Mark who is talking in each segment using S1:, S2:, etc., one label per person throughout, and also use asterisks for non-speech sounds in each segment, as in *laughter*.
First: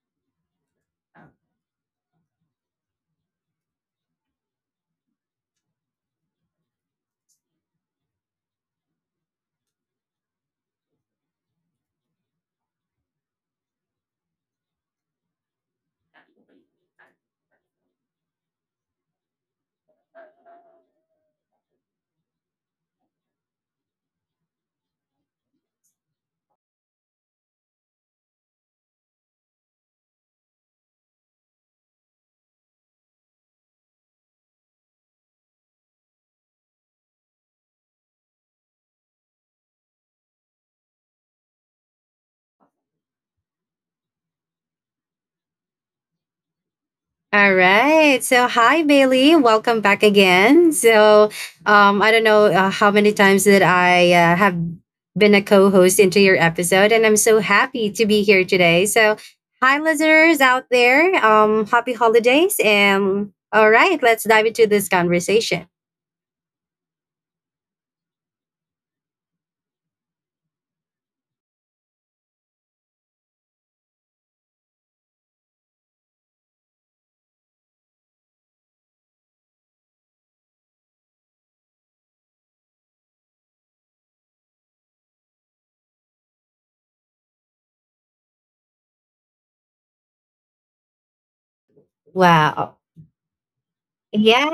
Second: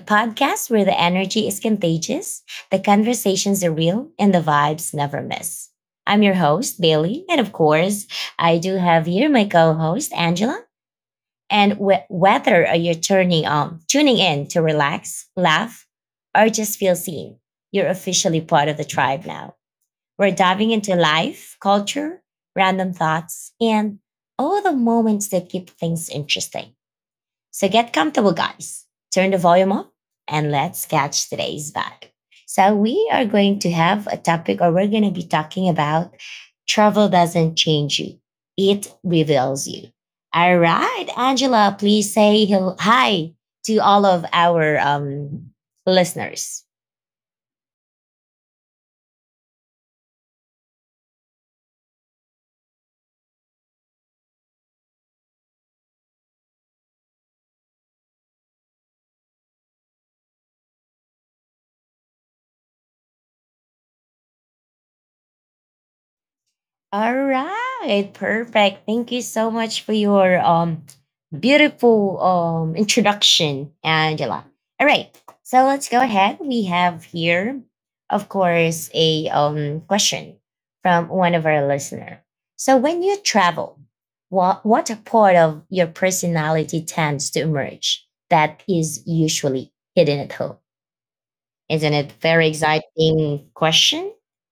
S1: podcast where the energy is contagious, the conversations are real, and the vibes never miss. I'm your host, Bailey. And of course, I do have here my co host, Angela. And whether you're turning on, tuning in to relax, laugh, or just feel seen, you're officially part of the tribe now. We're diving into life, culture, random thoughts, and all the moments that keep things interesting. So get comfortable, guys. Turn the volume up and let's catch today's vibe. So we are going to have a topic, or we're going to be talking about travel doesn't change you. It reveals you. All right, Angela, please say hi to all of our listeners.
S2: All right. So, hi, Bailey. Welcome back again. I don't know how many times that I have been a co host into your episode, and I'm so happy to be here today. So, hi, listeners out there. Happy holidays. And all right, let's dive into this conversation.
S1: All right, perfect. Thank you so much for your beautiful introduction, Angela. All right, so let's go ahead. We have here, of course, a question from one of our listener. So when you travel, what part of your personality tends to emerge that is usually hidden at home? Isn't it very
S2: Wow.
S1: exciting question?
S2: Yeah,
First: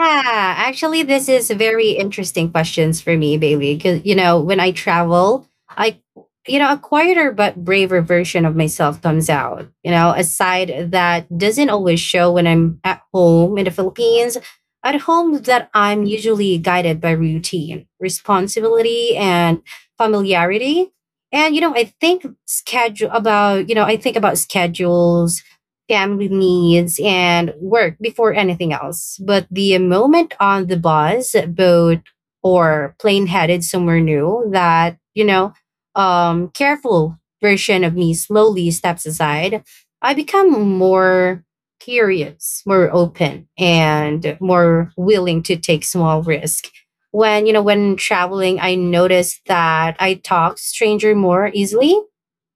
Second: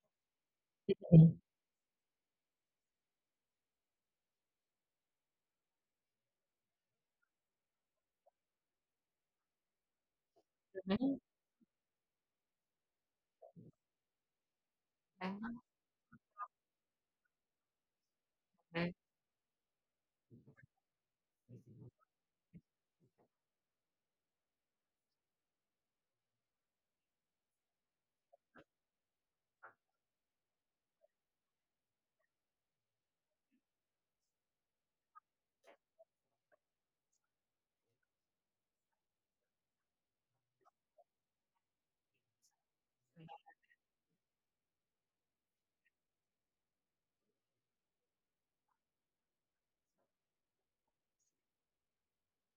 S2: actually, this is very interesting questions for me, Bailey. Because you know, when I travel, I, you know, a quieter but braver version of myself comes out. You know, a side that doesn't always show when I'm at home in the Philippines. At home,
S1: Mhm.
S2: that I'm usually guided by routine, responsibility, and familiarity. And you know, I think schedule about you know, I think about schedules, family needs and work before anything else. But the moment on the bus, boat, or plane headed somewhere new, that, careful version of me slowly steps aside, I become more curious, more open, and more willing to take small risk. When, you know, when traveling, I noticed that I talk stranger more easily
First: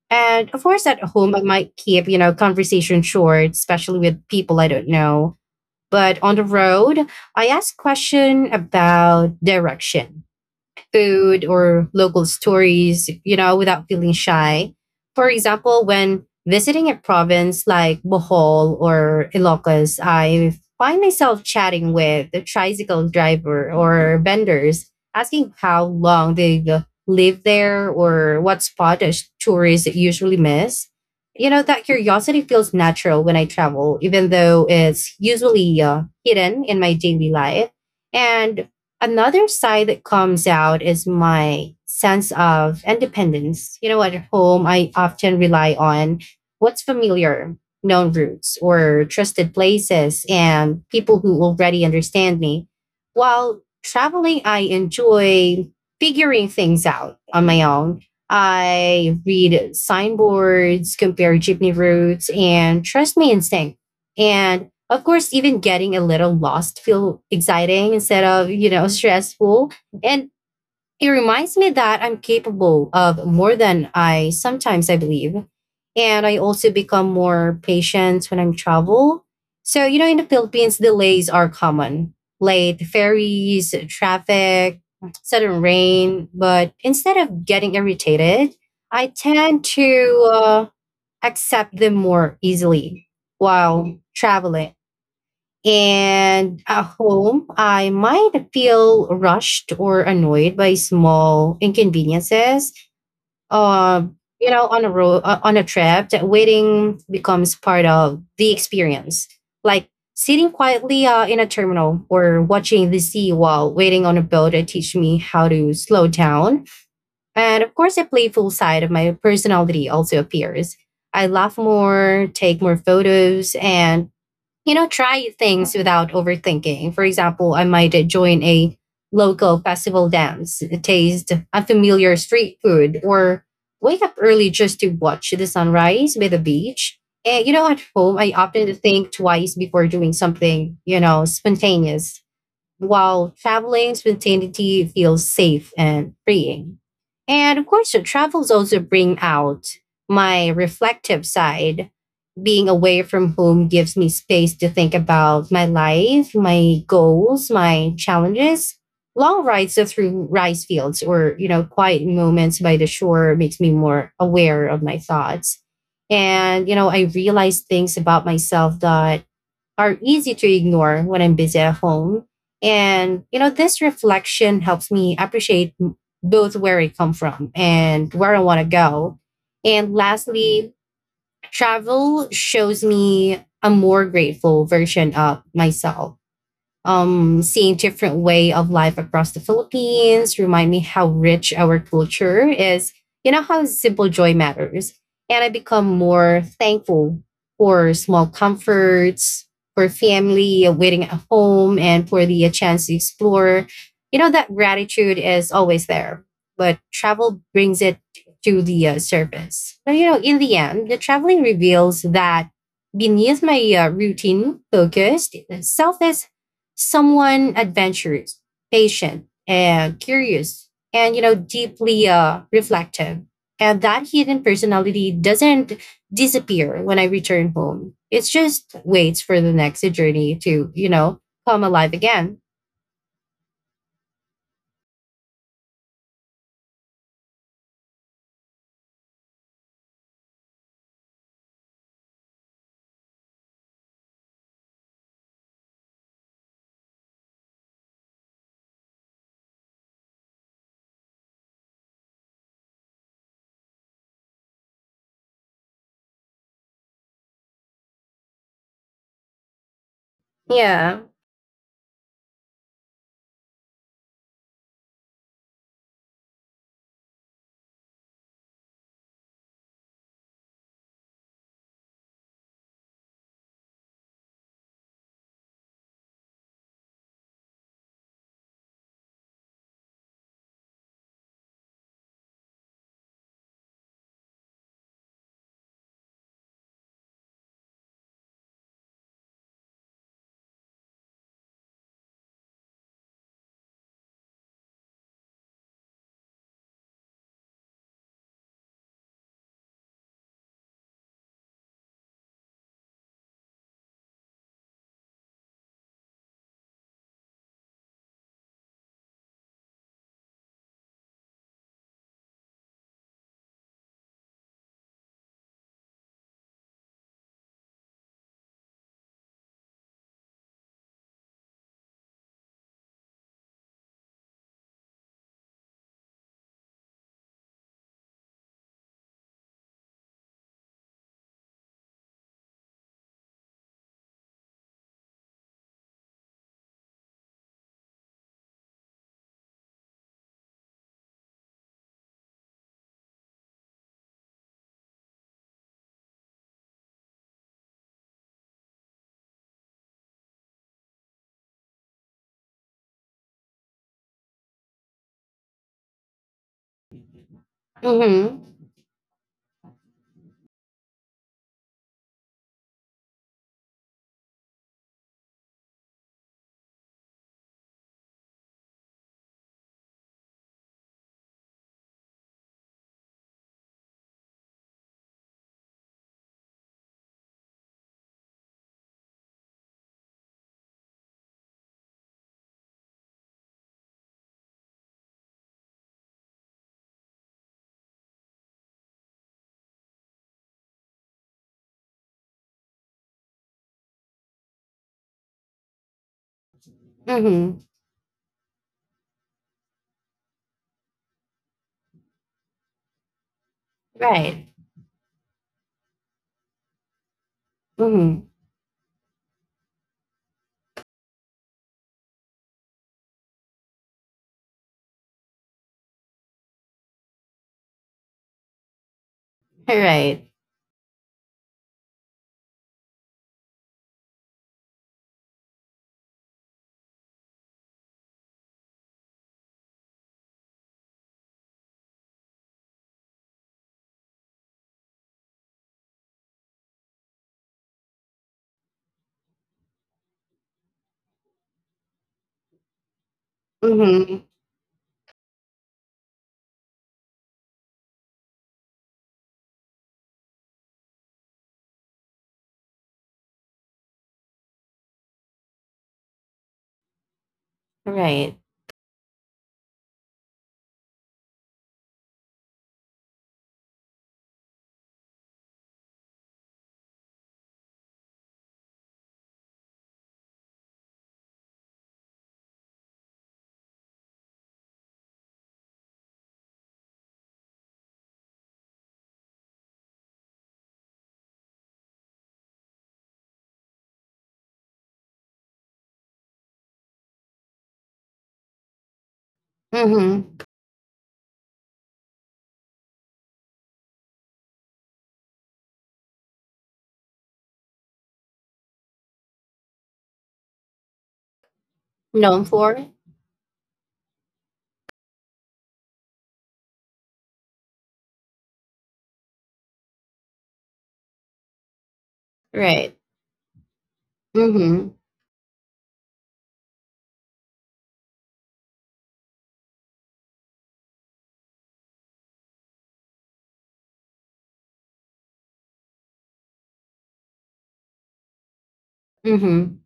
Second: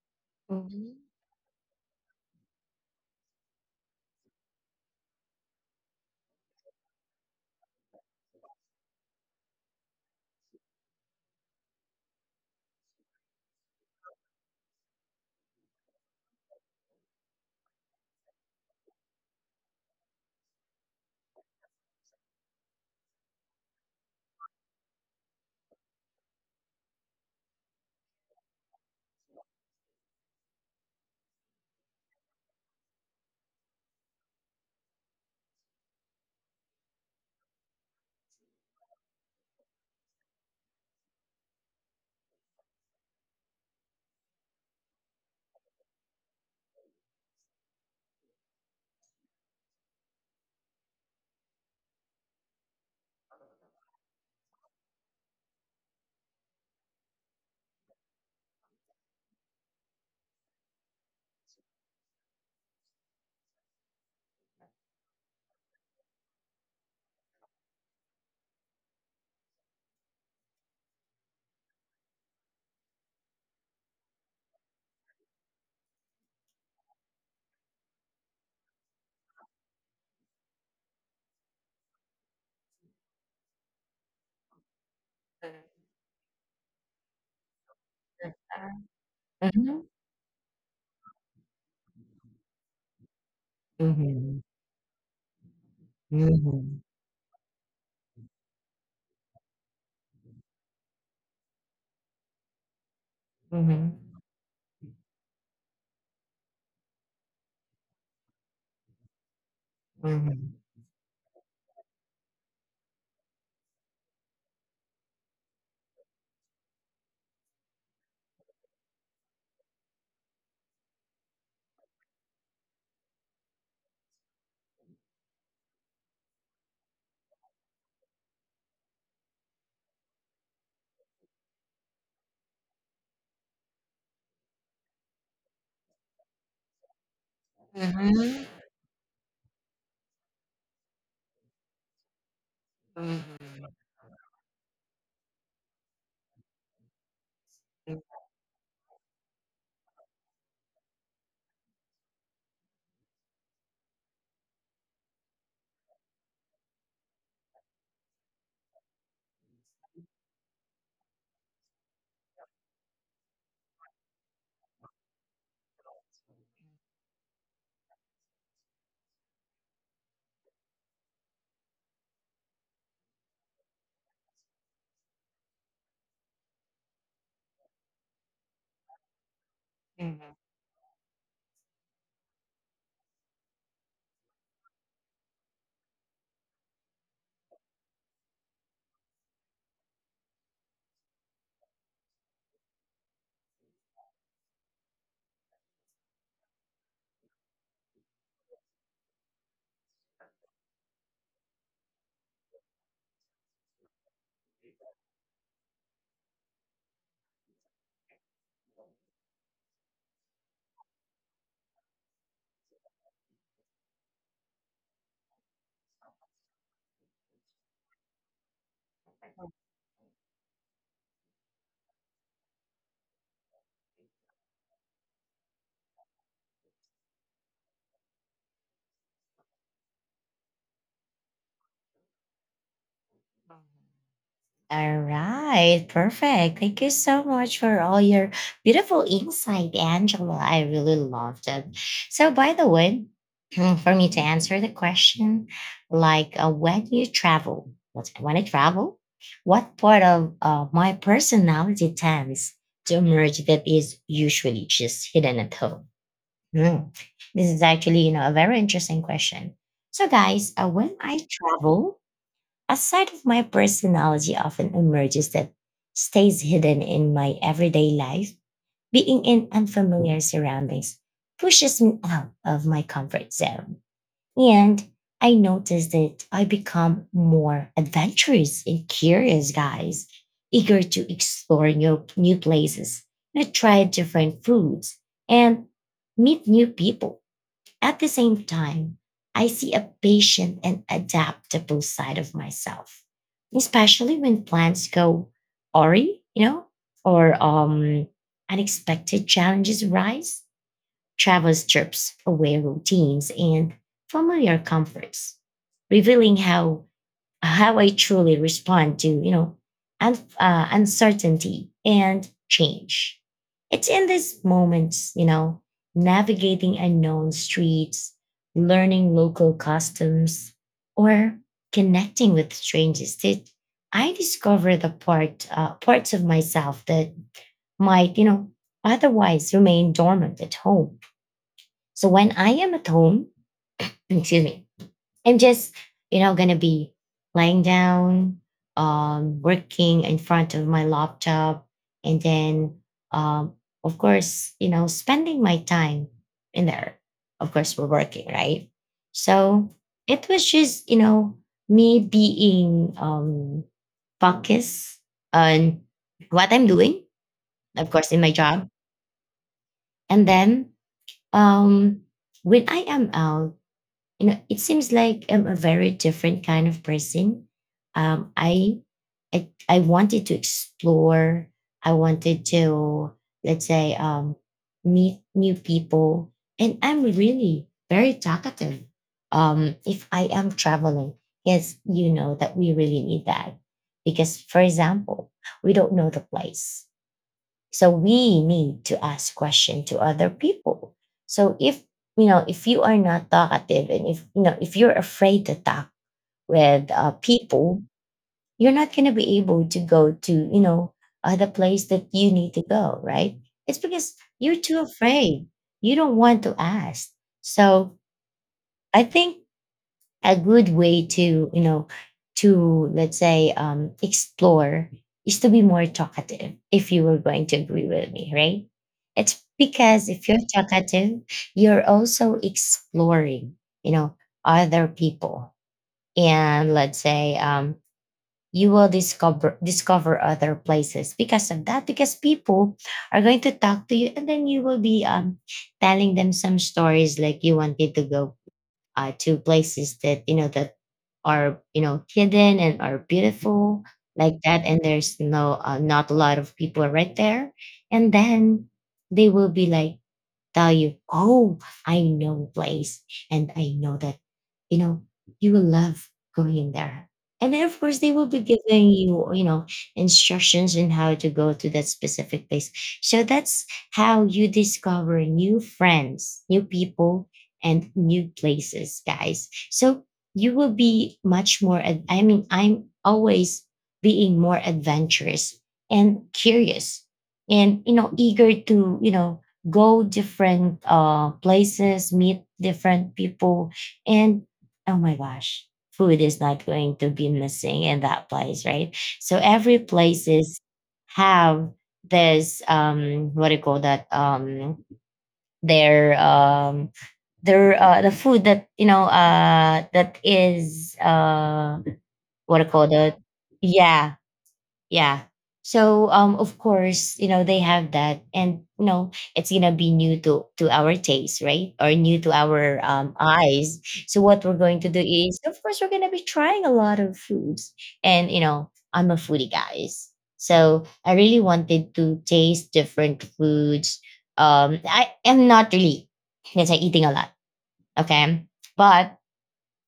S2: and of course,
S1: Mhm.
S2: at home, I might keep, you know, conversation short, especially with people I don't know. But on the road, I ask question about direction food or local stories, you know, without feeling shy. For example, when visiting a province like Bohol or Ilocos, I find myself chatting with the tricycle driver or vendors, asking how long they live there or what spot a tourists usually miss. You know, that curiosity feels natural when I travel, even though it's usually hidden in my daily life. And another side that comes out is my sense of independence. You know, at home, I often rely on what's familiar, known routes, or trusted places and people who already understand me. While traveling, I enjoy figuring things out on my own. I read signboards, compare jeepney routes, and trust my instinct. And of course, even getting a little lost feel exciting instead of, you know, stressful. And it reminds me that I'm capable of more than I sometimes I believe. And I also become more patient when I'm travel. So, you know, in the Philippines, delays are common. Late ferries, traffic, sudden rain. But instead of getting irritated, I tend
S1: Mhm.
S2: to accept them more easily while
S1: Mhm.
S2: traveling. And at
S1: Mhm.
S2: home, I might feel rushed or annoyed by small inconveniences.
S1: Mhm.
S2: Uh, you know, on a road, on a trip, that waiting becomes part of the experience. Like sitting
S1: Mhm.
S2: quietly in a terminal or watching the sea while waiting on a boat that teach me how to slow down. And of course, a playful side of my personality also appears. I laugh more, take more photos, and you know, try things without overthinking. For example, I might join a local festival dance, taste unfamiliar street food, or wake up early just to watch the sunrise by the beach. And you know, at home, I
S1: Mhm.
S2: often think twice before doing something, you know, spontaneous. While
S1: Mhm.
S2: traveling, spontaneity feels safe and freeing. And of course,
S1: Mhm.
S2: the travels also bring out my reflective side being away from home gives me space to think about my life, my goals, my challenges. Long rides through rice fields or, you know, quiet moments by the shore makes me more aware of my thoughts. And, you know, I realize things about myself that are easy to ignore when I'm busy at home. And, you know, this reflection helps me appreciate both where I come from and where I want to go. And lastly, travel shows me a more grateful version of myself seeing different way of life across the Philippines remind me how rich our culture is. You know how simple joy matters, and I become more thankful for small comforts, for family waiting at home, and for the chance to explore. You know that gratitude is always there, but travel brings it to the surface. But you know, in the end, the traveling reveals that beneath my routine focused selfish someone adventurous, patient, and curious, and you know, deeply reflective. And that hidden personality doesn't disappear when I return home. It's just waits for the next journey to, you know, come alive again.
S1: Mhm. All right, perfect. Thank you so much for all your beautiful insight, Angela. I really loved it. So, by the way, *clears throat* for me to answer the question, like when you travel, when I travel, what part of my personality tends to emerge that is usually just hidden at home? Hmm. This is actually, you know, a very interesting question. So, guys, when
S2: Yeah.
S1: I travel, a side of my personality often emerges that stays hidden in my everyday life. Being in unfamiliar surroundings pushes me out of my comfort zone. And I notice that I become more adventurous and curious, guys, eager to explore new places, you know, try different foods, and meet new people. At the same time, I see a patient and adaptable side of myself, especially when plans go awry, you know, or unexpected challenges rise. Travel strips away routines and familiar comforts, revealing how I truly respond to, you know, uncertainty and change. It's in these moments, you know, navigating unknown streets, learning local customs, or connecting with strangers, that I discover the parts of myself that might, you know, otherwise remain dormant at home. So when I am at home, excuse me, I'm just, you know, gonna be lying down, working in front of my laptop, and then, um, of course, you know, spending my time in there. Of course, we're working, right? So it was just, you know, me being focused on what I'm doing, of course, in my
S2: Mm-hmm.
S1: job. And then um, when I am out, you know, it seems like I'm a very different kind of person. um i I wanted to explore. I wanted to, let's say, meet new people. And I'm really very talkative, if I am traveling. Yes, you know that we really need that, because, for example, we don't know the place, so we need to ask question to other people. So if, you know, if you are not talkative, and if, you know, if you're afraid to talk with
S2: Mm-hmm.
S1: people, you're not going to be able to go to, you know, the place that you need to go. Right? It's because
S2: Right.
S1: you're too afraid. You don't want to ask. So
S2: Mm-hmm.
S1: I think a good way to, you know, to, let's say, explore is to be more talkative, if you were going to agree with me, right? It's because
S2: Right.
S1: if you're talkative, you're also exploring, you know, other people. And let's say, you will discover other places because of that, because people are going to talk to you, and then you will be, telling them some stories, like you wanted to go to places that, you know, that are, you know, hidden and are beautiful
S2: Mm-hmm.
S1: like that, and there's no not a lot of people right there. And then they will be like, tell you, "Oh, I know place, and I know that, you know, you will love going in there." And then, of course, they will
S2: Right.
S1: be giving you, you know, instructions on how to go to that specific place. So that's how you discover new friends, new people, and new places, guys. So you will be much more, I mean, I'm always being more adventurous and curious and, you know, eager to, you know, go different places, meet different people, and oh my gosh, food is not going to be missing in that place, right? So every
S2: Mm-hmm.
S1: places have this, what do you call that, their, their, the food that, you know, that is,
S2: Known
S1: what do you call
S2: for.
S1: that? Yeah. Yeah. So of course, you know, they have that, and you know, it's gonna be new to our taste, right? Or new to our
S2: Right.
S1: eyes. So what we're going to
S2: Mm-hmm.
S1: do is of course, we're gonna be trying a lot of foods. And you know, I'm a foodie, guys. So I really wanted to taste different foods. I am not really, let's say, eating a lot. Okay. But
S2: Mm-hmm.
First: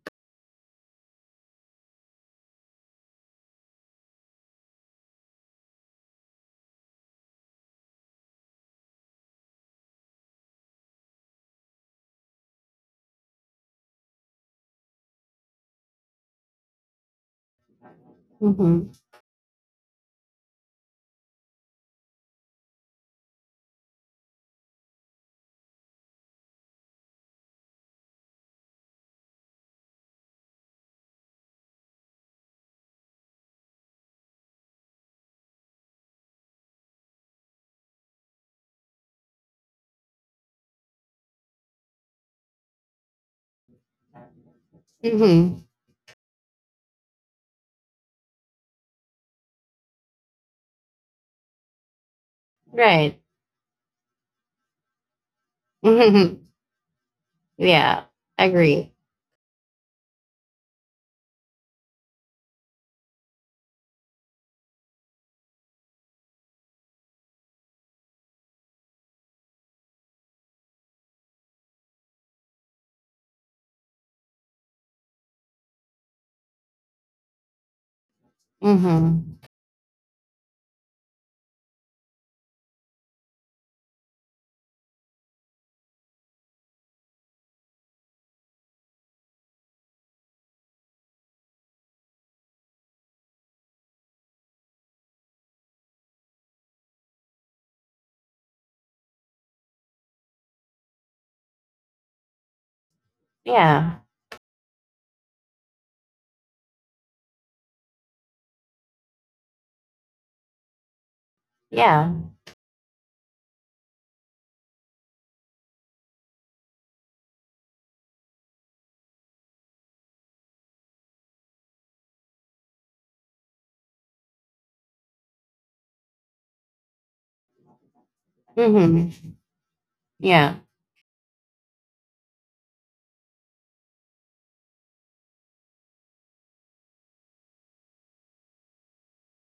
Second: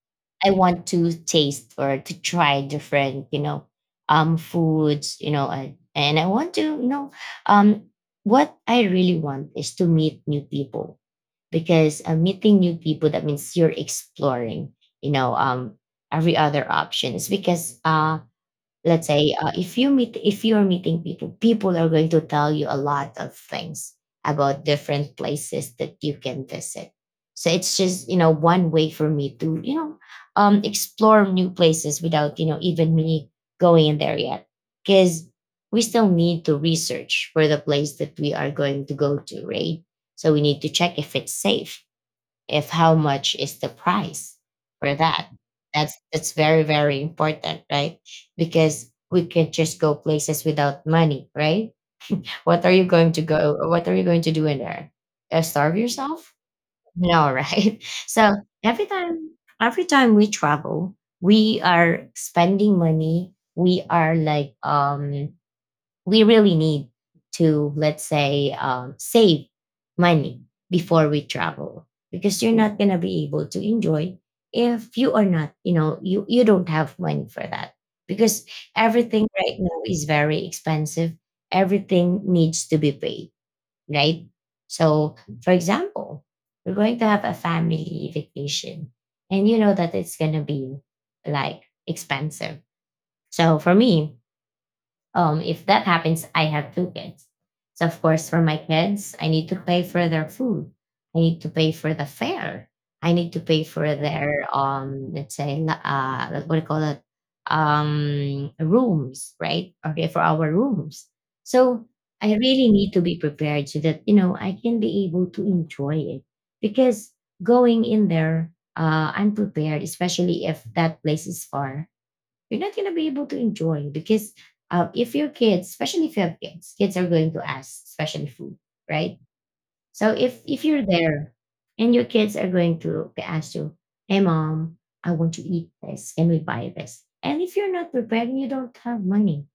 S1: I want to taste or to try different, you know, foods, you know, and I want to, you know, um, what I really want is to meet new people, because meeting new people, that means you're exploring, you know, every other options. Because
S2: Mm-hmm.
S1: let's say, if you meet, if you're meeting people are going to tell you a lot of things about different places that you can visit. So it's just, you know, one way for me to, you know, explore new places without, you know, even me going in there yet, because we still need to research for the place that we are going to go to, right? So we need to check if it's safe, if how much is the price for that.
S2: Mm-hmm.
S1: That's very, very important, right? Because we can just go places without money, right? What are you going
S2: Right.
S1: to
S2: *laughs*
S1: go, what are you going to do in there, starve
S2: Mm-hmm.
S1: yourself? No, right?
S2: Yeah.
S1: *laughs* So every
S2: Agree.
S1: time, we travel, we are spending money, we are like, we really need to, let's say, save money before we travel, because you're not going to be able to enjoy if you are not, you know, you, don't have money for that. Because everything
S2: Mm-hmm.
S1: right now is very expensive. Everything needs to be paid, right? So, for example, we're going to have a family vacation, and you know that it's going to be like expensive. So for me, if that happens, I have two kids. So, of course, for my kids, I need to pay for their food. I need to pay for the fare. I need to pay for
S2: Yeah.
S1: their, let's say, what do you call it? Rooms, right? Okay, for our rooms. So,
S2: Yeah.
S1: I really need to be prepared so that, you know, I can be able to enjoy it, because going in there unprepared, especially if that place is far, you're not going to be able to enjoy. Because if your kids, especially if you have kids, kids are going to ask, especially food, right?
S2: Mm-hmm.
S1: So if,
S2: Yeah.
S1: you're there and your kids are going to ask you, "Hey, mom, I want to eat this. Can we buy this?" And if you're not prepared and you don't have money,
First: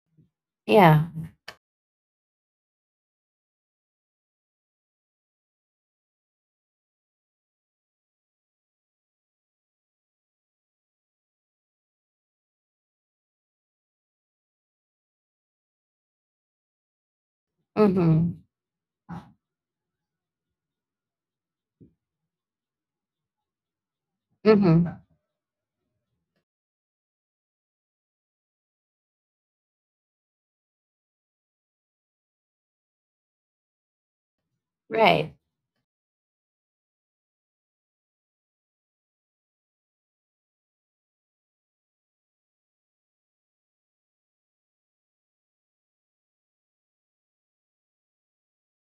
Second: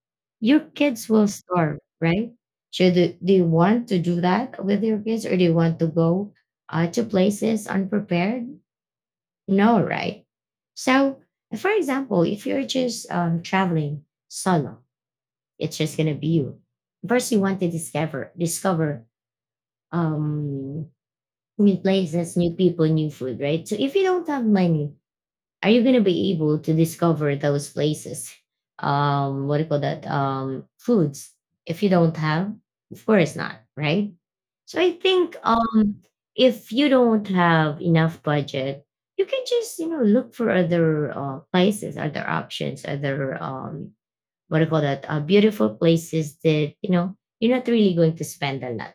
S1: your
S2: Yeah.
S1: kids will starve, right? So do you want to do that with your kids, or do you want to go to places unprepared? No, right? So, for example, if you're just traveling solo, it's just gonna be you. First, you want to discover
S2: Mm-hmm.
S1: discover um, new places, new people, new food, right? So, if you don't have money,
S2: Mm-hmm.
S1: are you going to be able to discover those places, what do you call that, foods, if you don't have? Of course not, right? So I
S2: Right.
S1: think if you don't have enough budget, you can just, you know, look for other places, other options, other, what do you call that, beautiful places that, you know, you're not really going to spend a lot,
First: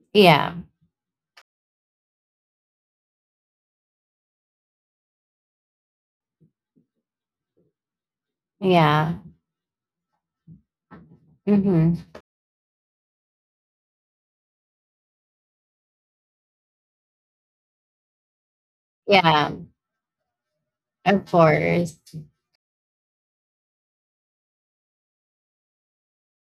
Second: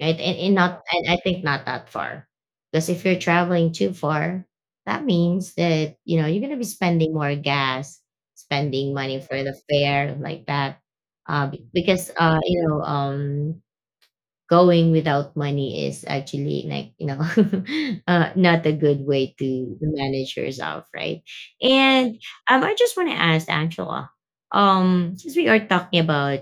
S1: right? And
S2: Yeah.
S1: not, and I think not that far, because if you're traveling too far, that means that, you know, you're gonna be spending more gas, spending money
S2: Yeah.
S1: for the fare like that. uh, be-
S2: Mm-hmm.
S1: because uh, you know, going without money is actually like, you know, *laughs* not a good way
S2: Yeah.
S1: to manage yourself, right?
S2: Of course.
S1: And I just want to ask Angela, since we are talking about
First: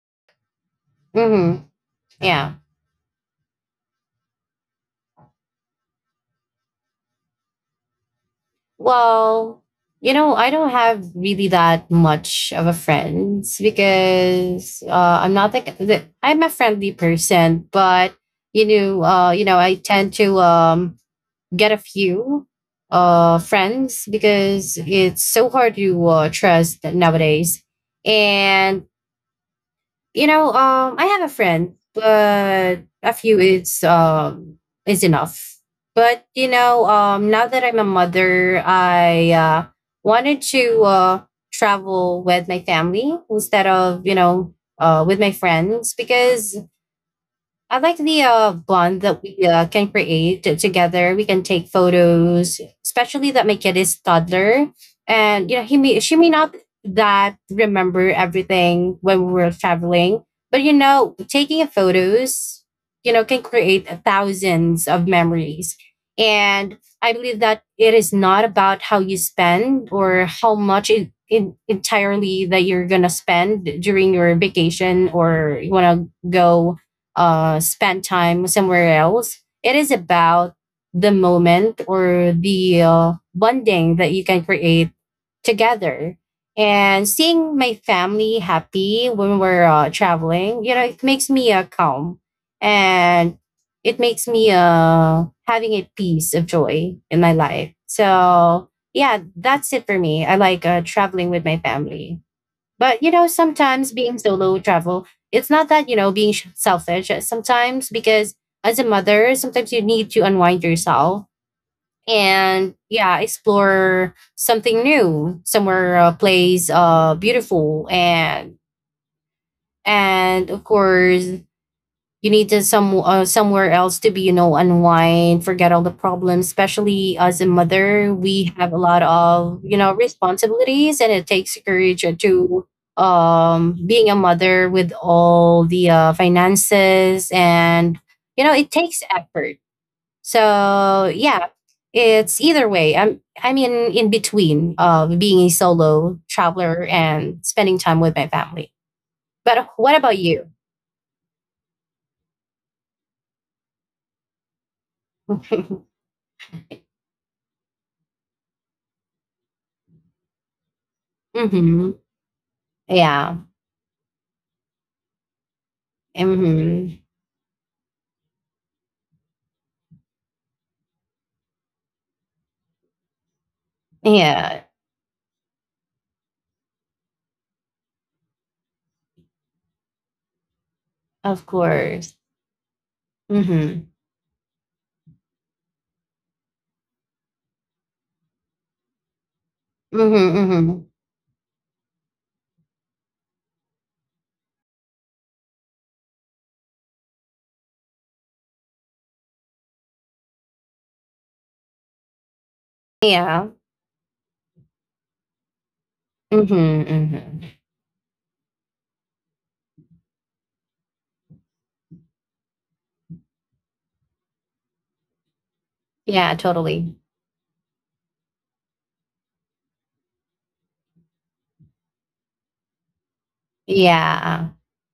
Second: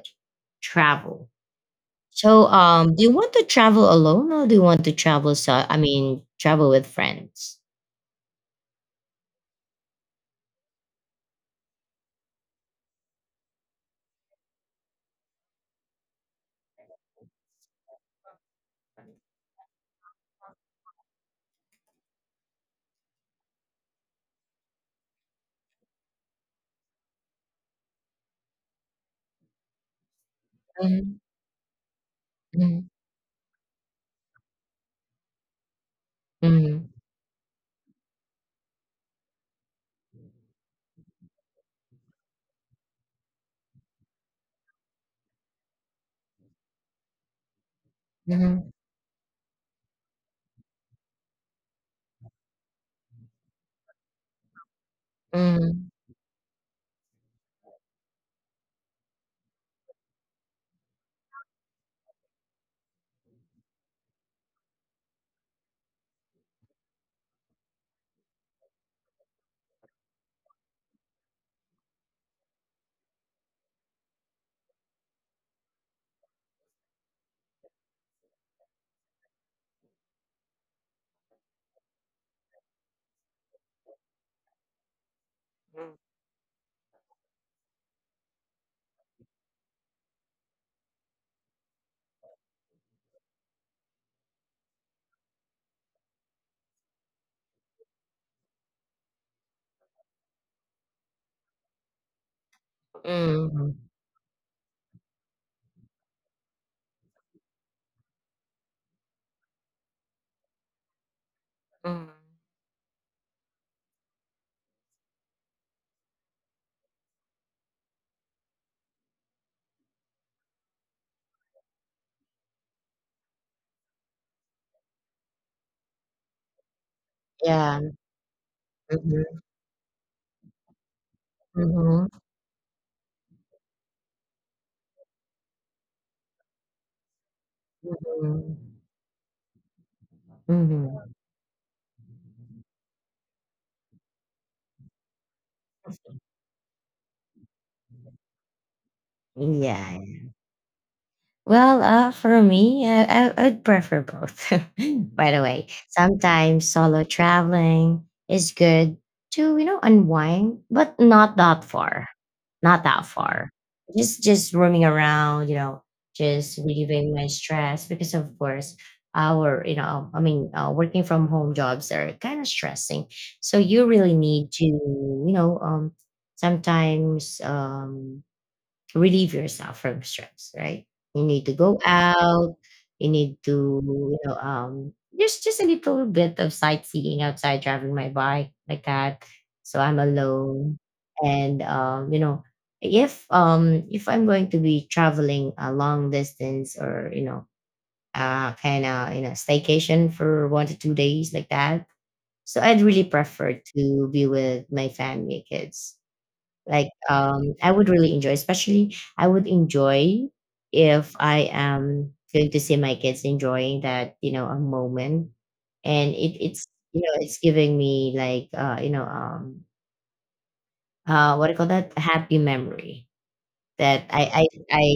S1: travel,
S2: Mm-hmm.
S1: so,
S2: Yeah.
S1: do you want to travel alone or do you want to travel? So, I mean, travel with friends.
S2: Well, you know, I don't have really that much of a friends because I'm not like the I'm a friendly person, but you know, I tend to get a few friends because it's so hard to trust nowadays. And you know, I
S1: Mhm,
S2: have a friend, but
S1: mhm,
S2: a few is enough. But you know,
S1: mhm,
S2: now that I'm a mother, I wanted to travel with my family instead of you know with my friends because I like the
S1: mhm,
S2: bond that we can create together. We can take photos, especially that my kid is toddler, and you know he
S1: mhm,
S2: may she may not that remember everything when we were traveling, but you know taking photos, you know can create thousands of memories. And I believe that it is not about how you spend or how much it, in, entirely that you're gonna spend during your vacation or you wanna go spend time somewhere else. It is about the moment or the bonding that you can create together. And seeing my family happy when we're traveling, you know, it makes me calm and it makes me having a piece of joy in my life. So, yeah, that's it for me. I like traveling with my family. But you know,
S1: mhm,
S2: sometimes being solo travel, it's not that you know being selfish. Sometimes because as a mother, sometimes you need to unwind yourself
S1: mhm.
S2: and yeah, explore something new, somewhere a place beautiful and of course you need to some somewhere else to be you know unwind forget all the problems especially as a
S1: Yeah.
S2: mother we have a lot
S1: mhm,
S2: of you know responsibilities and it takes
S1: mhm,
S2: courage to being a mother with all the finances and you
S1: mhm,
S2: know it takes effort
S1: mhm.
S2: so yeah it's either way I'm in between being a solo traveler and spending time with my family but
S1: Yeah.
S2: what about you
S1: Well, for me, I would prefer both. *laughs* By the way,
S2: *laughs*
S1: sometimes solo traveling is good to you know unwind, but not that
S2: hmm
S1: far, not that
S2: yeah
S1: far. Just roaming around, you know, just
S2: Mm-hmm.
S1: relieving my stress because of course our you know I mean working from home jobs are kind of stressing. So you really need to
S2: Yeah,
S1: you know sometimes relieve yourself from stress, right? You need
S2: of
S1: to go
S2: course.
S1: out. You need to,
S2: Mm-hmm.
S1: you know, just a little bit of sightseeing outside, driving my bike like that. So I'm
S2: Mm-hmm.
S1: alone,
S2: Mm-hmm.
S1: and you know, if I'm going to be traveling a long distance or you know, kind of you know, staycation for 1 to 2 days like that. So I'd really
S2: Yeah.
S1: prefer to be with my family, kids
S2: Mm-hmm.
S1: like
S2: Mm-hmm.
S1: I would really enjoy especially I would enjoy if I am going to see my kids enjoying that you know a moment and
S2: Yeah,
S1: it's
S2: totally.
S1: you know it's giving me like you know what do you call that a happy memory that I I
S2: Yeah.
S1: I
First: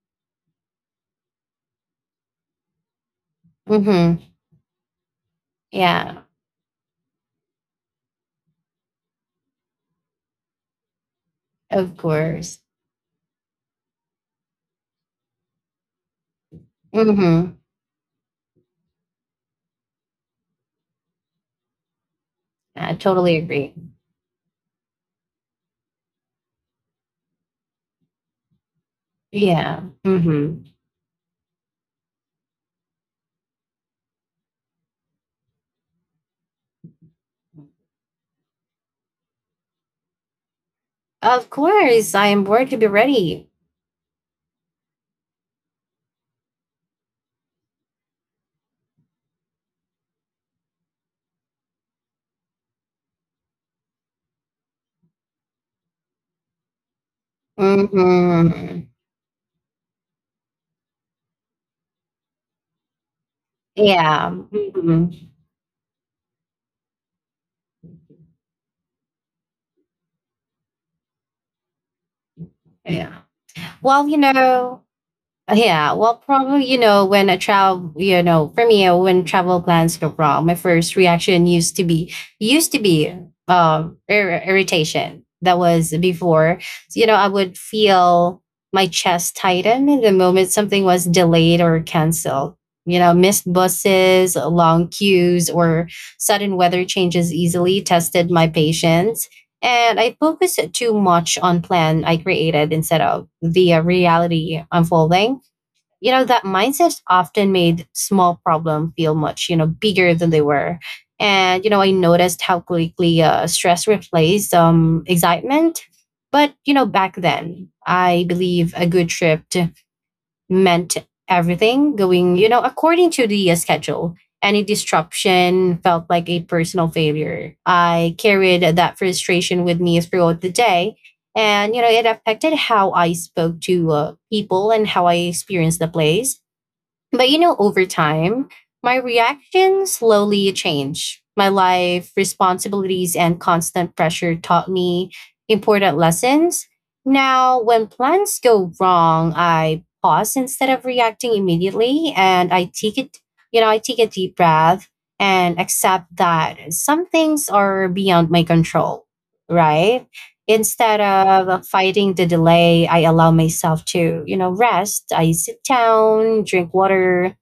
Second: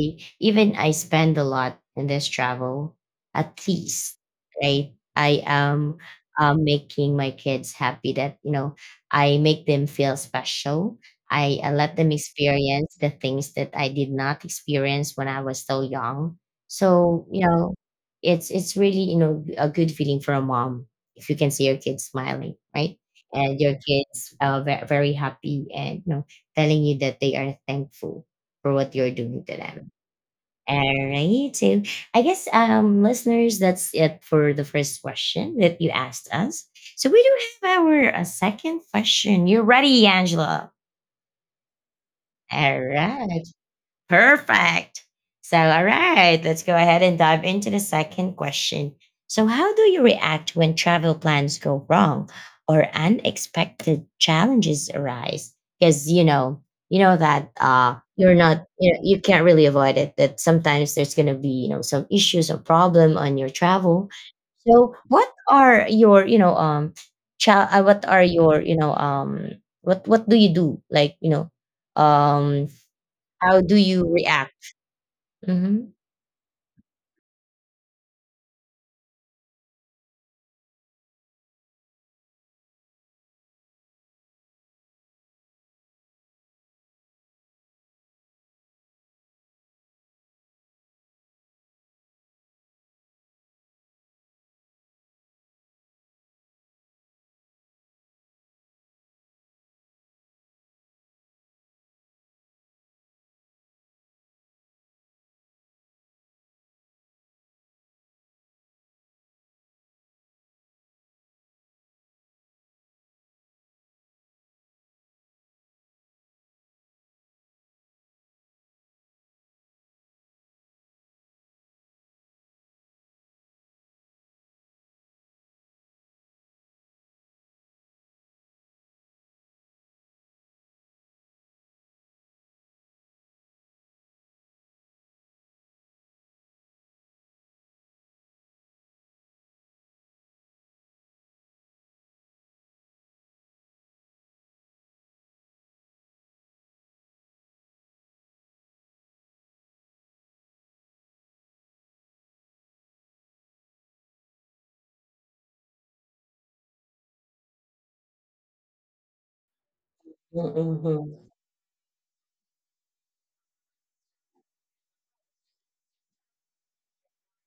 S1: even I spend a lot in this travel. At least,
S2: Mm-hmm.
S1: right? I am
S2: Yeah,
S1: making my kids happy that you know I make them feel special. I let
S2: of
S1: them
S2: course.
S1: experience the things that I did not experience when I was so young. So you
S2: Mm-hmm.
S1: know, it's really you know a good feeling for a mom if you can see your kids smiling,
S2: I
S1: right?
S2: totally
S1: And
S2: agree.
S1: your kids are very, very happy and you know telling you that they are thankful for what you're doing to
S2: Yeah.
S1: them.
S2: Mm-hmm.
S1: All right. So I guess listeners, that's it for the first question that you asked us. So we do have our second question. You're ready, Angela.
S2: Of course, I am born to
S1: All
S2: be
S1: right.
S2: ready.
S1: Perfect. So, all right, let's go ahead and dive into the second question. So, how do you react when travel plans go wrong or unexpected challenges arise? Because you know that you're not,
S2: Mm-hmm.
S1: you know, you can't really avoid it. That sometimes there's going to be, you know, some issues or problem on your travel.
S2: Yeah.
S1: So,
S2: Mm-hmm.
S1: what are your, you know, what are your, you know, what do you do? Like, you know,
S2: Yeah.
S1: how do you
S2: Well, you
S1: react?
S2: know, yeah,
S1: Mhm.
S2: well, probably, you know, when a child, you know, for me, when travel plans go wrong, my first reaction used to be irritation. That was before, you know, I would feel my chest tighten the moment something was delayed or canceled. You know, missed buses, long queues, or sudden weather changes easily tested my patience. And I focused too much on plan I created instead of the reality unfolding. You know that mindset often made small problem feel much you know bigger than they were. And you know I noticed how quickly stress replaced excitement. But you know back then I believe a good trip meant everything going you know according to the schedule. Any disruption felt like a personal failure. I carried that frustration with me throughout the day, and you know it affected how I spoke to people and how I experienced the place. But you know, over time, my reaction slowly changed. My life, responsibilities, and constant pressure taught me important lessons. Now, when plans go wrong, I pause instead of reacting immediately and I take it, you know, I take a deep breath and accept that some things are beyond my control, right?
S1: Mm,
S2: Instead
S1: mhm,
S2: of fighting the delay, I allow myself to, you know, rest. I sit down, drink water,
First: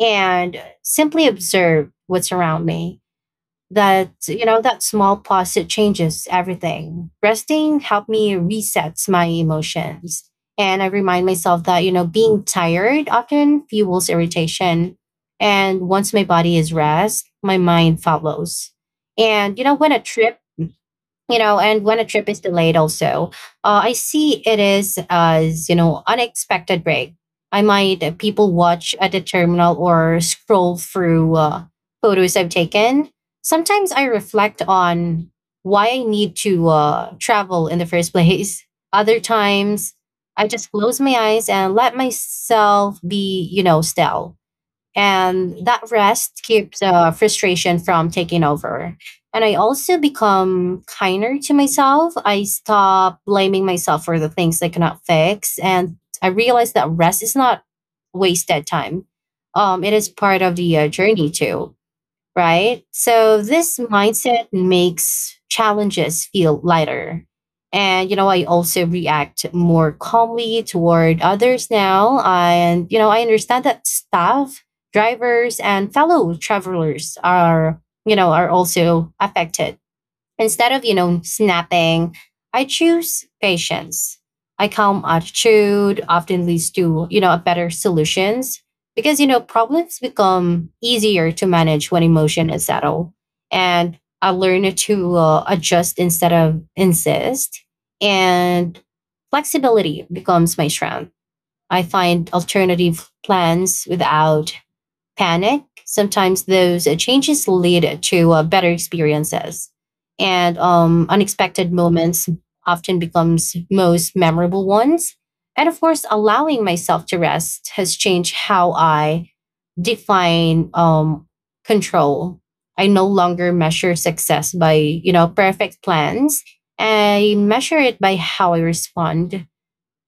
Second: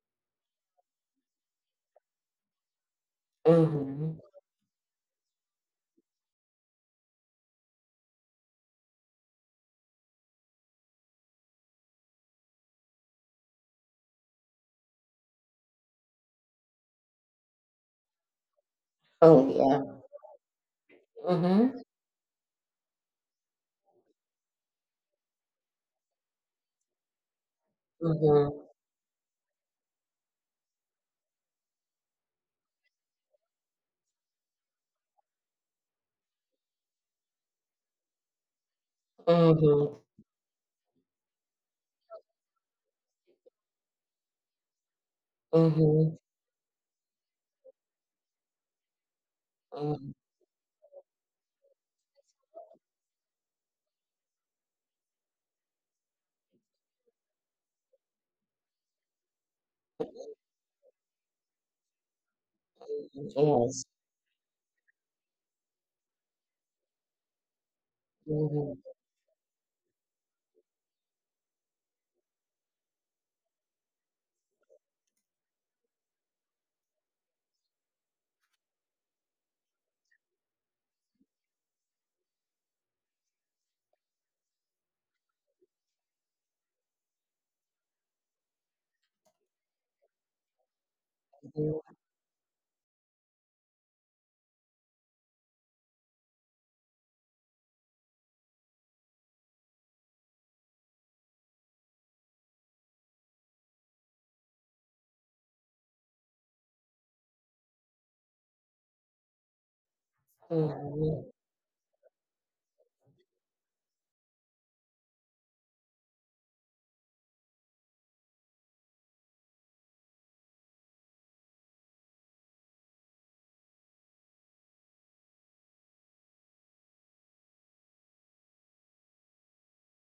S2: and simply observe what's around me. That,
S1: mhm.
S2: you know, that small pause, it changes everything. Resting helped me resets my emotions. And I remind myself that, you know, being tired often fuels irritation. And once my body is rest, my mind follows.
S1: Oh,
S2: And, you know, when
S1: yeah.
S2: a trip you know
S1: Mhm,
S2: and when a trip is delayed also, I see it is as, you know, unexpected break. I might, people
S1: mhm,
S2: watch at the terminal or scroll through photos I've taken. Sometimes I reflect on why I need to travel in the first *laughs* place. Other times
S1: mhm,
S2: I just close my eyes and let myself be, you know, still. And
S1: mhm,
S2: that
S1: mhm,
S2: rest keeps frustration from taking over. And I also
S1: mhm,
S2: become kinder to myself. I stop blaming myself for the things I cannot fix. And I realize that rest is not wasted time. It is part of the journey too, right? So this
S1: yes.
S2: mindset makes challenges feel lighter. And, you know, I
S1: Mhm,
S2: also react more calmly toward others now. And, you know, I understand that staff, drivers, and fellow travelers are, you know, are also affected. Instead of, you know, snapping, I choose patience. I calm attitude often leads to, you know, better solutions, because, you know, problems become easier to manage
S1: mhm,
S2: when emotion is settled. And I learned to adjust instead of insist. And flexibility becomes my strength. I find alternative plans without panic. Sometimes those changes lead to better experiences. And
S1: mhm,
S2: unexpected moments often becomes most memorable ones. And of course, allowing myself to rest has changed how I define control. I no longer measure success by, you know, perfect plans. I measure it by how I respond,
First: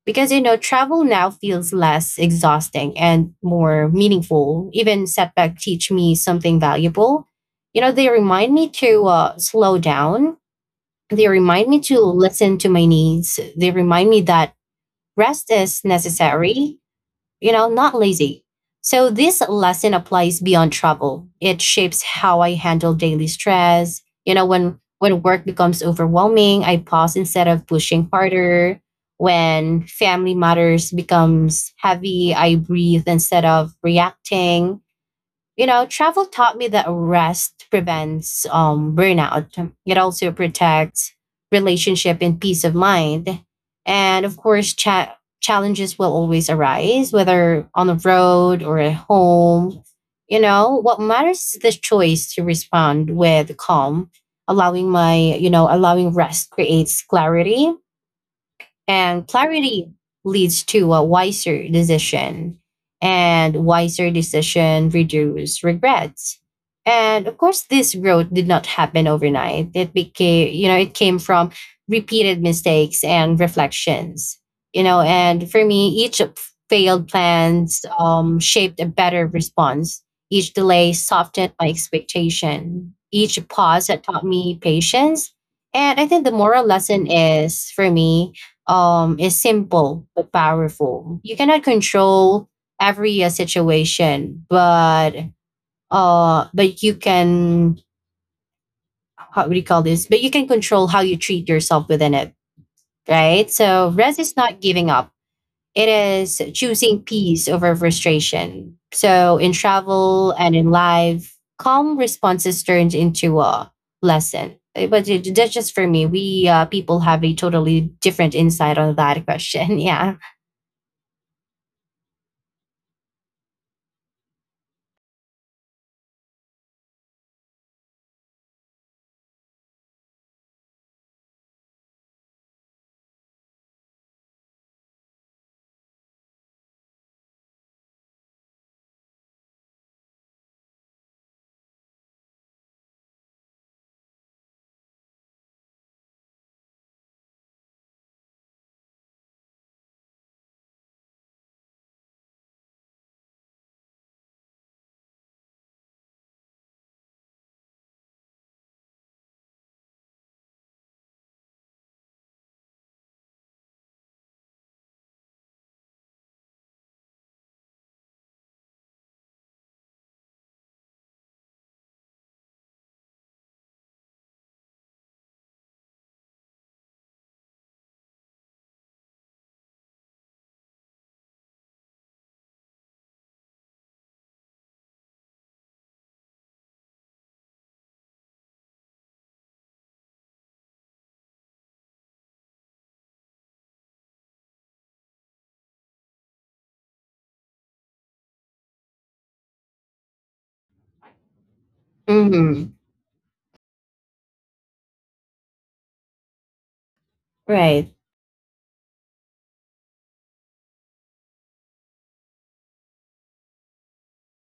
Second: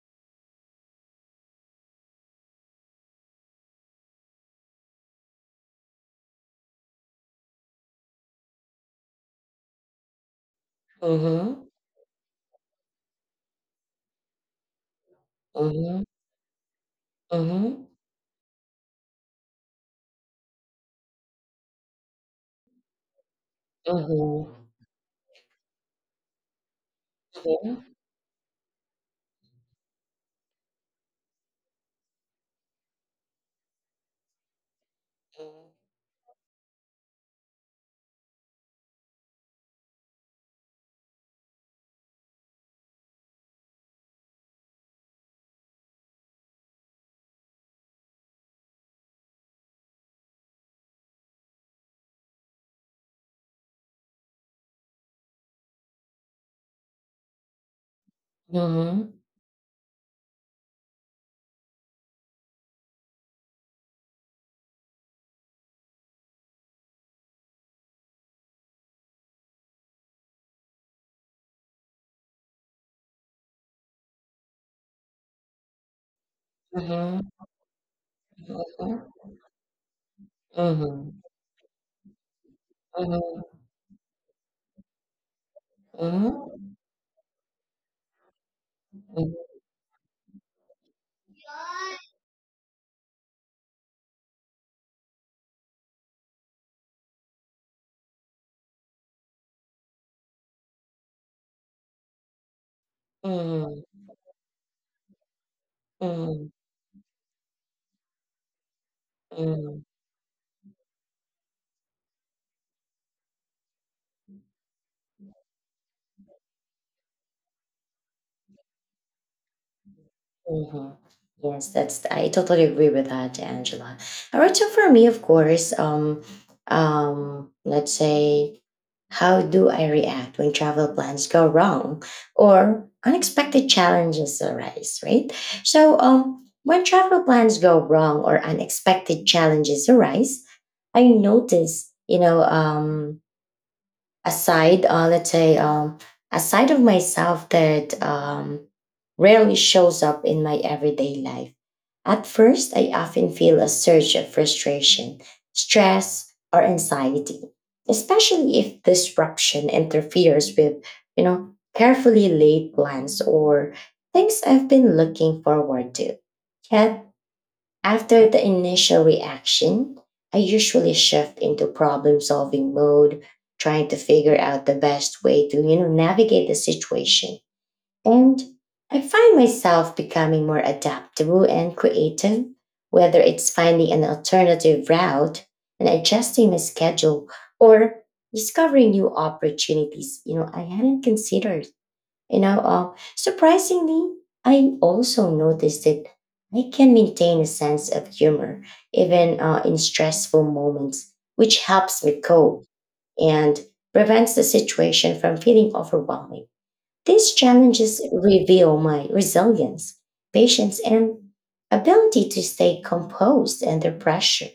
S2: because you know travel now feels less exhausting and more meaningful. Even setbacks teach me something valuable. You know, they remind me to slow down, they
S1: mhm,
S2: remind me to listen to my needs, they remind me that rest is
S1: mhm,
S2: necessary,
S1: mhm,
S2: you know,
S1: mhm,
S2: not lazy. So this lesson applies beyond travel. It shapes how I handle daily
S1: mhm,
S2: stress.
S1: mhm, mhm, mhm, mhm,
S2: You know,
S1: mhm,
S2: when work becomes overwhelming, I pause instead of pushing harder. When family matters becomes heavy, I breathe instead of reacting. You know, travel taught me that rest prevents burnout. It also protects relationship and peace of mind. And of course, challenges will always arise, whether on the road or at home. You know, what matters is the choice to respond with calm. Allowing my, you know, allowing rest creates clarity, and clarity leads to a wiser decision, and wiser decision reduce regrets. And of course, this growth did not happen overnight. It became, you know, it came from repeated mistakes and reflections. You know, and for me, each failed plans shaped a better response. Each delay softened my expectation. Each pause had taught me patience. And I think the moral lesson is for me is simple but powerful. You cannot control every situation, but you can how do you call this? But you can control how you treat yourself within it,
S1: mhm,
S2: right? So
S1: mhm,
S2: rest is not giving up. It
S1: mhm,
S2: is
S1: mhm,
S2: choosing peace over frustration. So in
S1: mhm.
S2: travel and in life, calm responses turns into a lesson. But that's just for me. We people have a totally different insight on that question. *laughs* Yeah.
S1: hmm Yes, that's I totally agree with that, Angela. All right, so for me, of course, let's say, how do I react when travel plans go wrong or unexpected challenges arise, right? So, when travel plans go wrong or unexpected challenges arise, I notice, you know, aside let's say a side of myself that rarely shows up in my everyday life at first I often feel a surge of frustration stress or anxiety especially if disruption interferes with you know carefully laid plans or things I've been looking forward to yet after the initial reaction, I usually shift into problem solving mode, trying to figure out the best way to you know navigate the situation. And I find myself becoming more adaptable and creative, whether it's finding an alternative route and adjusting my schedule or discovering new opportunities, you know, I hadn't considered. You know, surprisingly, I also noticed that I can maintain a sense of humor even in stressful moments, which helps me cope
S2: Mhm.
S1: and prevents the situation from feeling overwhelming. These
S2: Right.
S1: challenges reveal my resilience, patience, and ability to stay composed under pressure.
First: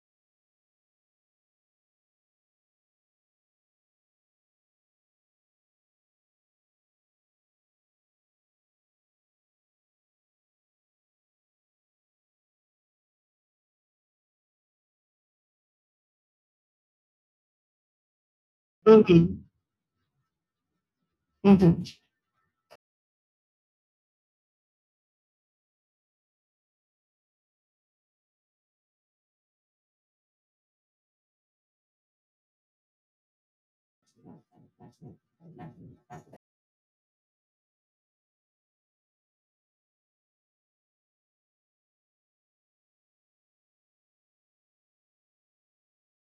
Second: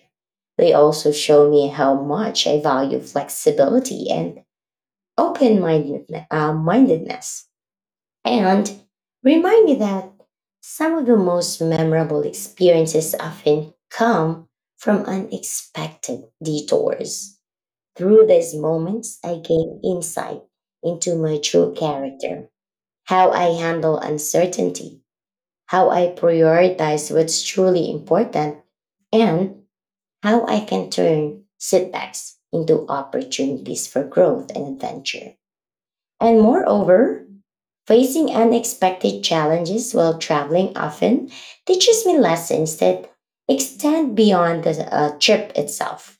S1: They also show me how much I value flexibility and open mindedness and remind me that some of the most memorable experiences often come from unexpected detours. Through these moments, I
S2: Mm-hmm.
S1: gain insight into my true
S2: Mm-hmm.
S1: character, how I handle uncertainty, how I prioritize what's truly important, and how I can turn setbacks into opportunities for growth and adventure. And moreover, facing unexpected challenges while traveling often teaches me lessons that extend beyond the trip itself.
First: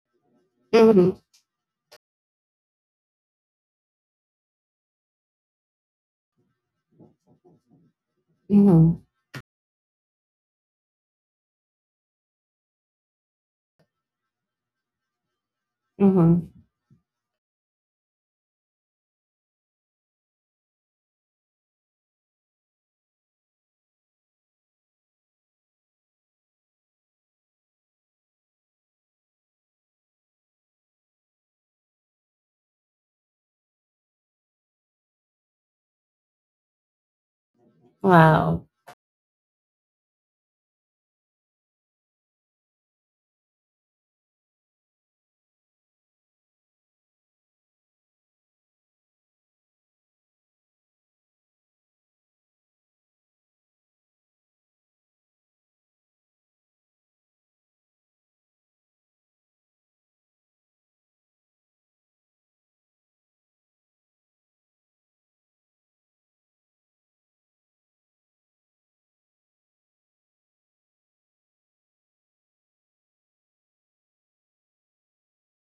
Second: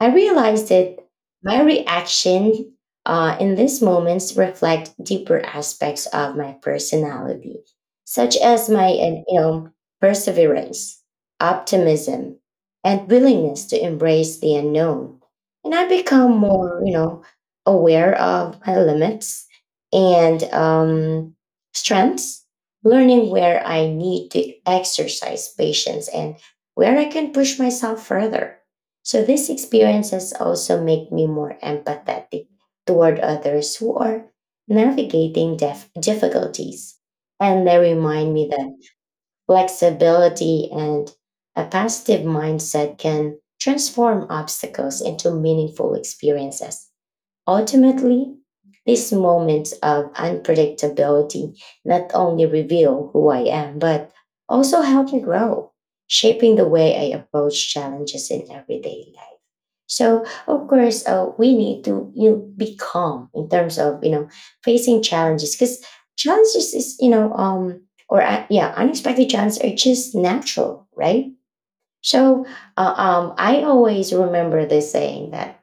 S1: I realized that
S2: Mm-hmm.
S1: my reaction in these moments reflect deeper aspects of my personality, such as my
S2: Mm-hmm.
S1: you know perseverance, optimism, and willingness to embrace the unknown. And I become
S2: Mm-hmm.
S1: more you know aware of my limits and strengths, learning where I need to exercise patience and where I can push myself further. So these experiences also make me more empathetic toward others who are navigating difficulties. And they remind me
S2: Wow.
S1: that flexibility and a positive mindset can transform obstacles into meaningful experiences. Ultimately, these moments of unpredictability not only reveal who I am, but also help me grow, shaping the way I approach challenges in everyday life. So of course, we need to you know, be calm in terms of you know facing challenges because challenges is you know or yeah unexpected challenges are just natural, right? So I always remember this saying that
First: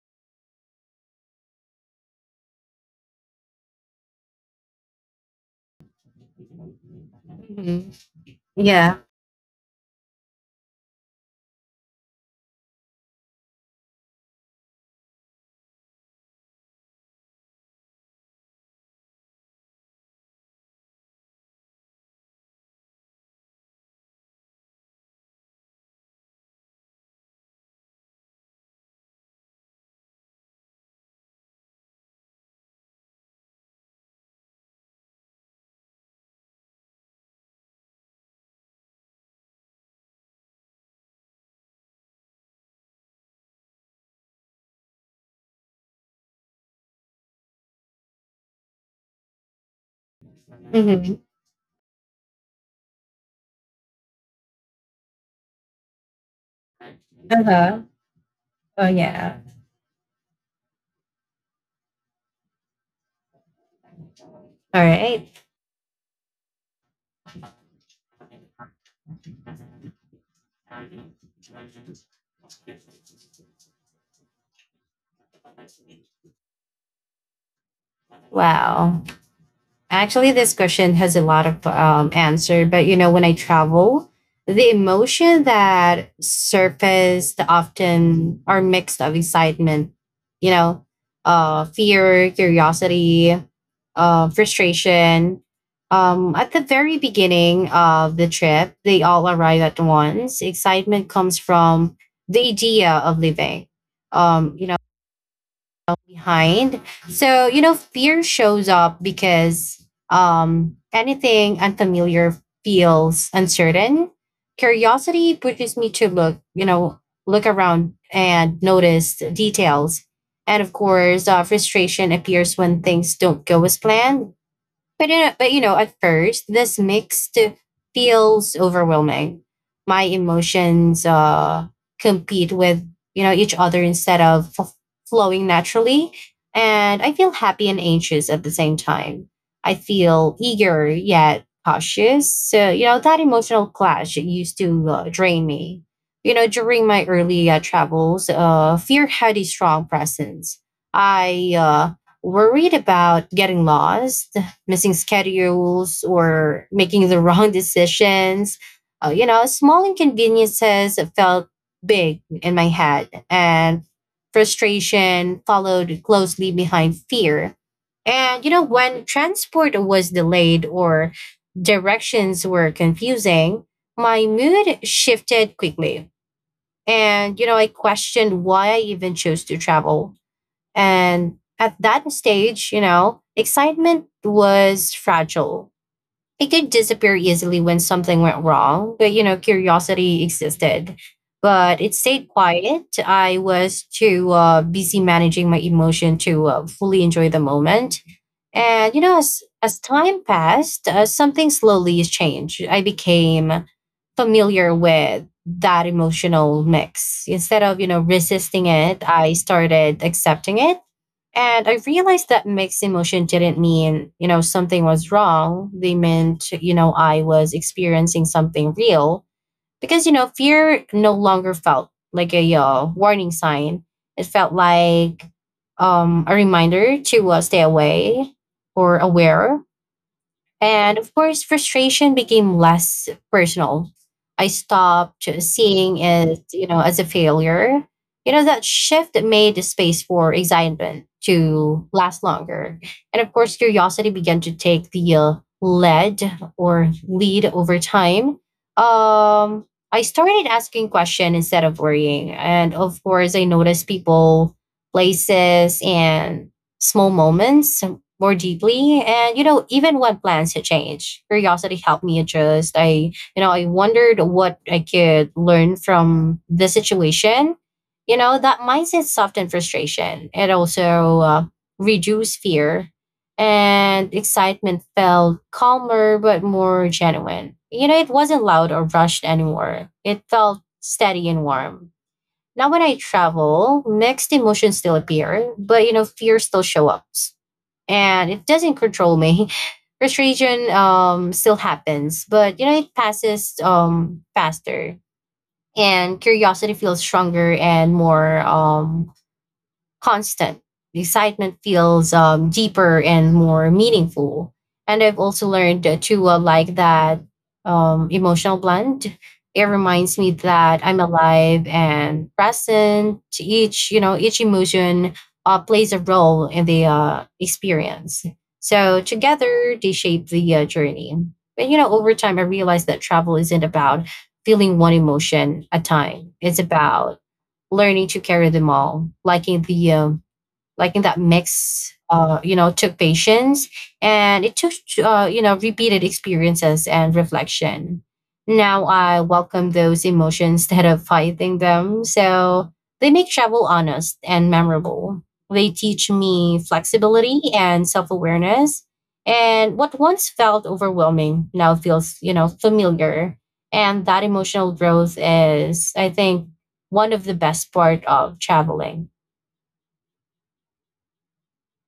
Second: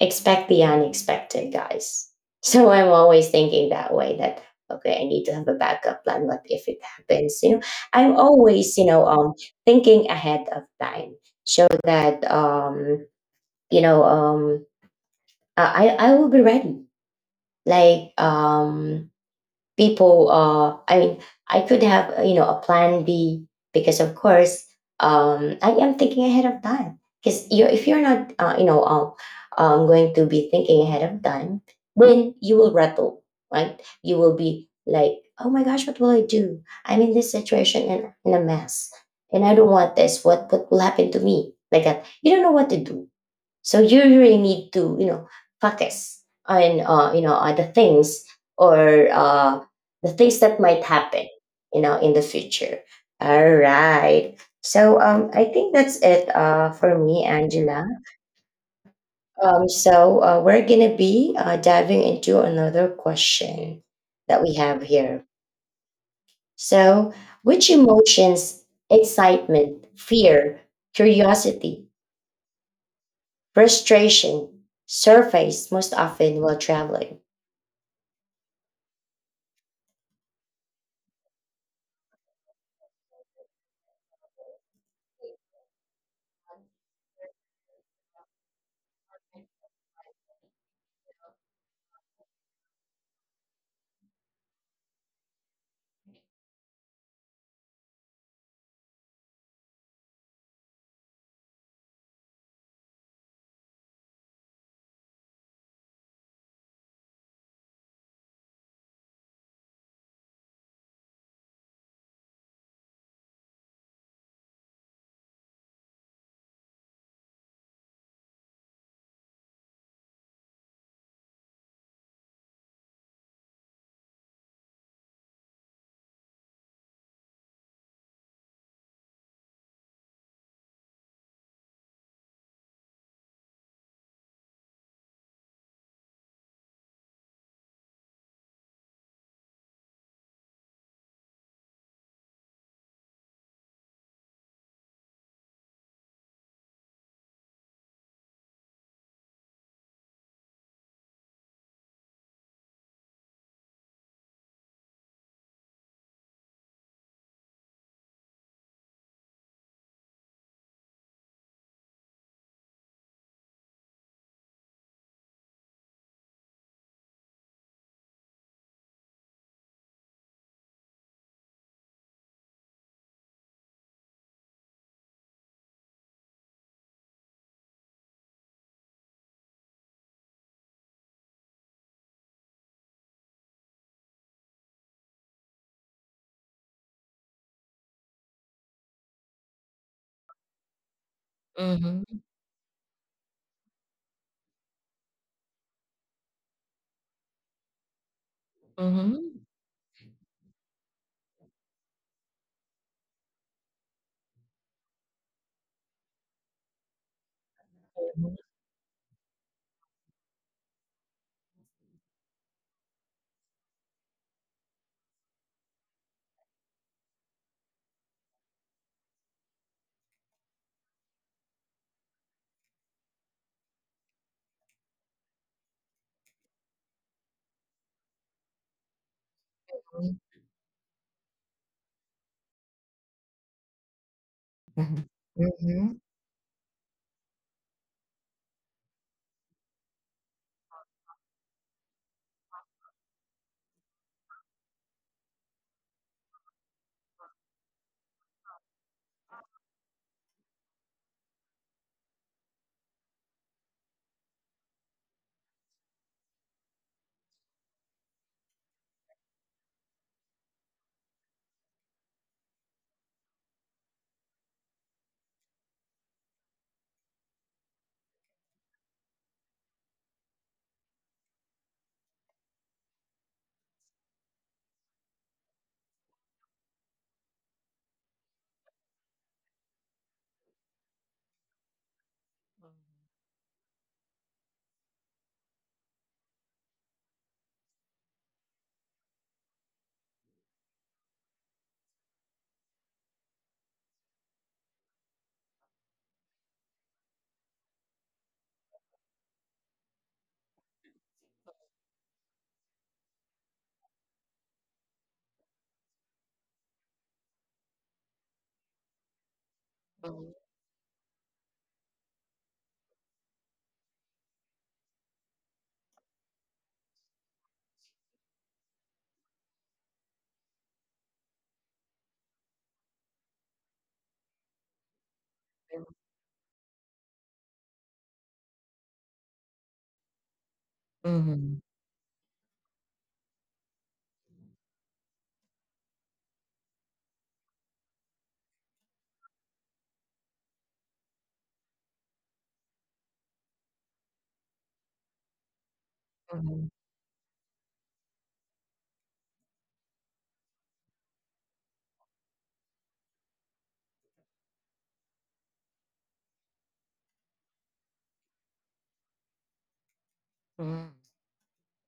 S1: expect the unexpected, guys. *laughs* So I'm always thinking that way that okay, I need to have a backup plan. What if it happens? You know,
S2: Mm-hmm.
S1: I'm always you
S2: Yeah.
S1: know thinking ahead of time so that you know I will be ready. Like people, I mean, I could have you know a plan B because of course I am thinking ahead of time. Because you if you're not you know going to be thinking ahead of time, then you will rattle, right? You will be like, oh my gosh, what will I do? I'm in this situation and in a mess, and I don't want this. What will happen to me? Like that, you don't know what to do so you really need to, you know, practice on, you know other things or the things that might
S2: Mm-hmm.
S1: happen, you know, in the future. All right. So I think that's it for me,
S2: Uh-huh.
S1: Angela.
S2: Oh yeah.
S1: So we're gonna be diving into another question that we have
S2: All
S1: here.
S2: right.
S1: So, which emotions, excitement, fear, curiosity, frustration surface most often while traveling?
S2: Wow. Actually, this question has a lot of answer, but you know, when I travel, the emotion that surfaced often are mixed of excitement, you know, fear, curiosity, frustration. At the very beginning of the trip, they all arrive at once. Excitement comes from the idea of living. You know, behind. So, you know, fear shows up because anything unfamiliar feels uncertain. Curiosity pushes me to look, you know, look around and notice details. And of course, frustration appears when things don't go as planned, but you know, at first, this mixed feels overwhelming. My emotions compete with, you know, each other instead of flowing naturally, and I feel happy and anxious at the same time. I feel eager yet cautious. So you know that emotional clash, it used to drain me. You know, during my early travels, fear had a strong presence. I worried about getting lost, missing schedules, or making the wrong decisions. You know, small inconveniences felt big in my head, and frustration followed closely behind fear. And, you know, when transport was delayed or directions were confusing, my mood shifted quickly. And, you know, I questioned why I even chose to travel. And at that stage, you know, excitement was fragile. It could disappear easily when something went wrong, but you know, curiosity existed. But it
S1: Mhm, mhm,
S2: stayed quiet. I was too busy managing my emotion to fully enjoy the moment. And you know,
S1: mhm,
S2: as time passed, something slowly changed. I became familiar with that emotional mix. Instead of, you know, resisting it, I started accepting it, and I realized that mixed emotion didn't mean, you know, something was wrong. They meant, you know, I was experiencing something real, because, you know, fear no longer felt like a warning sign. It felt like a reminder to stay away or aware,
S1: mhm,
S2: and of course, frustration became less personal. I stopped
S1: mhm,
S2: seeing it, you know, as a failure. You know, that shift made the space for excitement to last longer. And of course, curiosity began to take the lead or lead over time. Um, I started asking questions instead of worrying. And of course, I noticed people, places, and small moments more deeply. And you know, even when plans had changed, curiosity helped me adjust. I I wondered what I could learn from the situation. You know, that mindset softened frustration, it also reduced fear. And excitement felt calmer but more genuine. You know, it wasn't loud or rushed anymore, it felt steady and warm. Now when I travel, mixed emotions still appear, but you know fear still show up, and it doesn't control me. *laughs* Frustration still happens, but you know it passes faster, and curiosity feels stronger and more constant. The excitement feels deeper and more meaningful. And I've also learned to like that emotional blend. It reminds me that I'm alive and present. Each, you know, each emotion plays a role in the experience. So together they shape the journey. And you know, over time, I realized that travel isn't about feeling one emotion at a time. It's about learning to carry them all, like in the like in that
S1: mhm,
S2: mix, you know, took patience, and it took you know, repeated experiences and reflection. Now I welcome those emotions instead of fighting them, so they make travel honest and memorable. They teach me
S1: mhm,
S2: flexibility and self-awareness. And what once felt overwhelming now feels, you know, familiar. And that emotional growth is, I think, one of the best part of traveling.
S1: mhm.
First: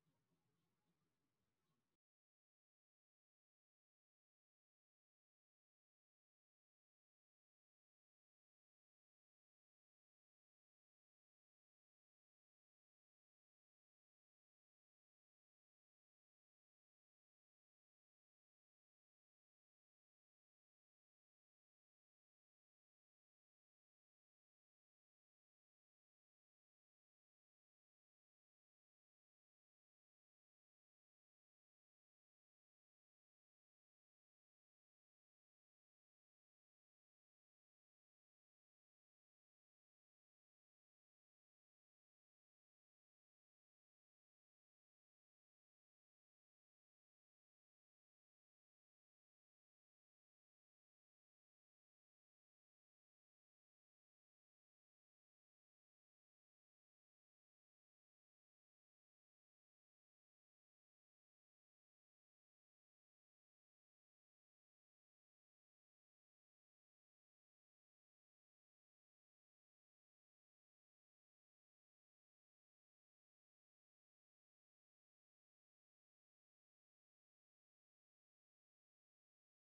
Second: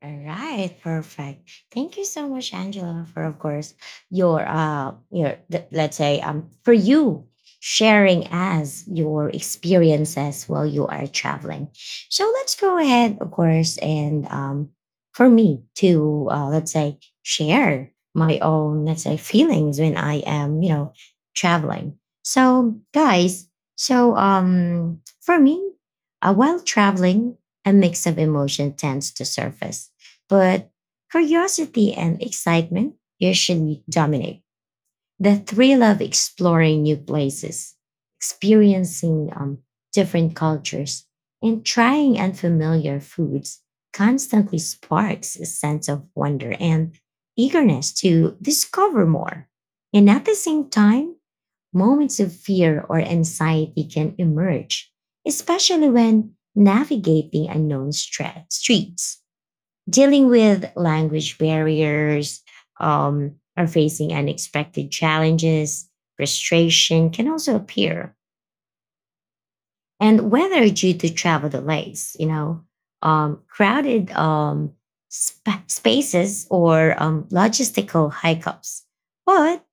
S1: All right, perfect. Thank you so much, Angela, for of course your let's say for you sharing as your experiences while you are traveling. So let's go ahead, of course, and for me to let's say share my own let's say feelings when I am you know traveling. So guys, so for me, while traveling, a mix of emotion tends to surface but curiosity and excitement usually dominate the thrill of exploring new places, experiencing different cultures, and trying unfamiliar foods constantly sparks a sense of wonder and eagerness to discover more. And at the same time, moments of fear or anxiety can emerge, especially when navigating unknown streets dealing with language barriers or facing unexpected challenges, frustration can also appear. And whether due to travel delays, you know, crowded spaces or logistical hiccups. But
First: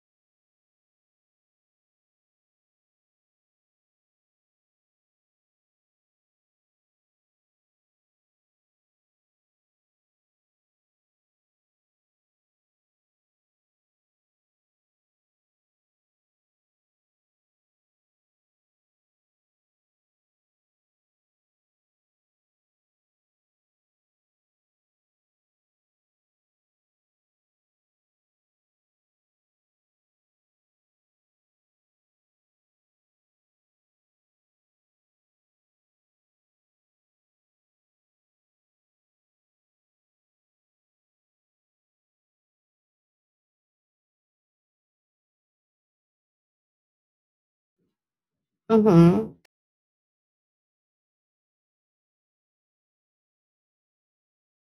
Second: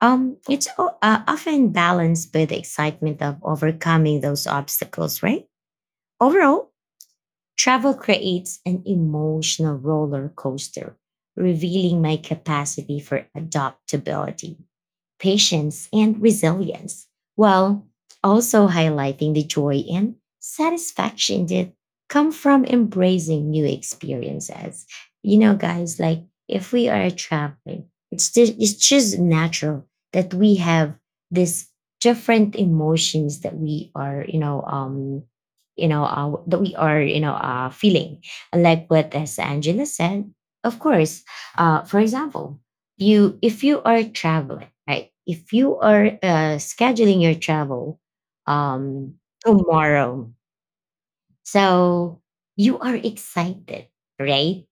S1: it's often balanced with the excitement of overcoming those obstacles, right? Overall, travel creates an emotional roller coaster, revealing my capacity for adaptability patience, and resilience, while also highlighting the joy and satisfaction that come from embracing new experiences. You know, guys, like if we are traveling, it's just natural that we have this different emotions that we are, you know, that we are, you know, feeling. Like what as Angela said, of course, for example, you if you are traveling right if you are scheduling your travel um
S2: Hmm.
S1: tomorrow so you are excited right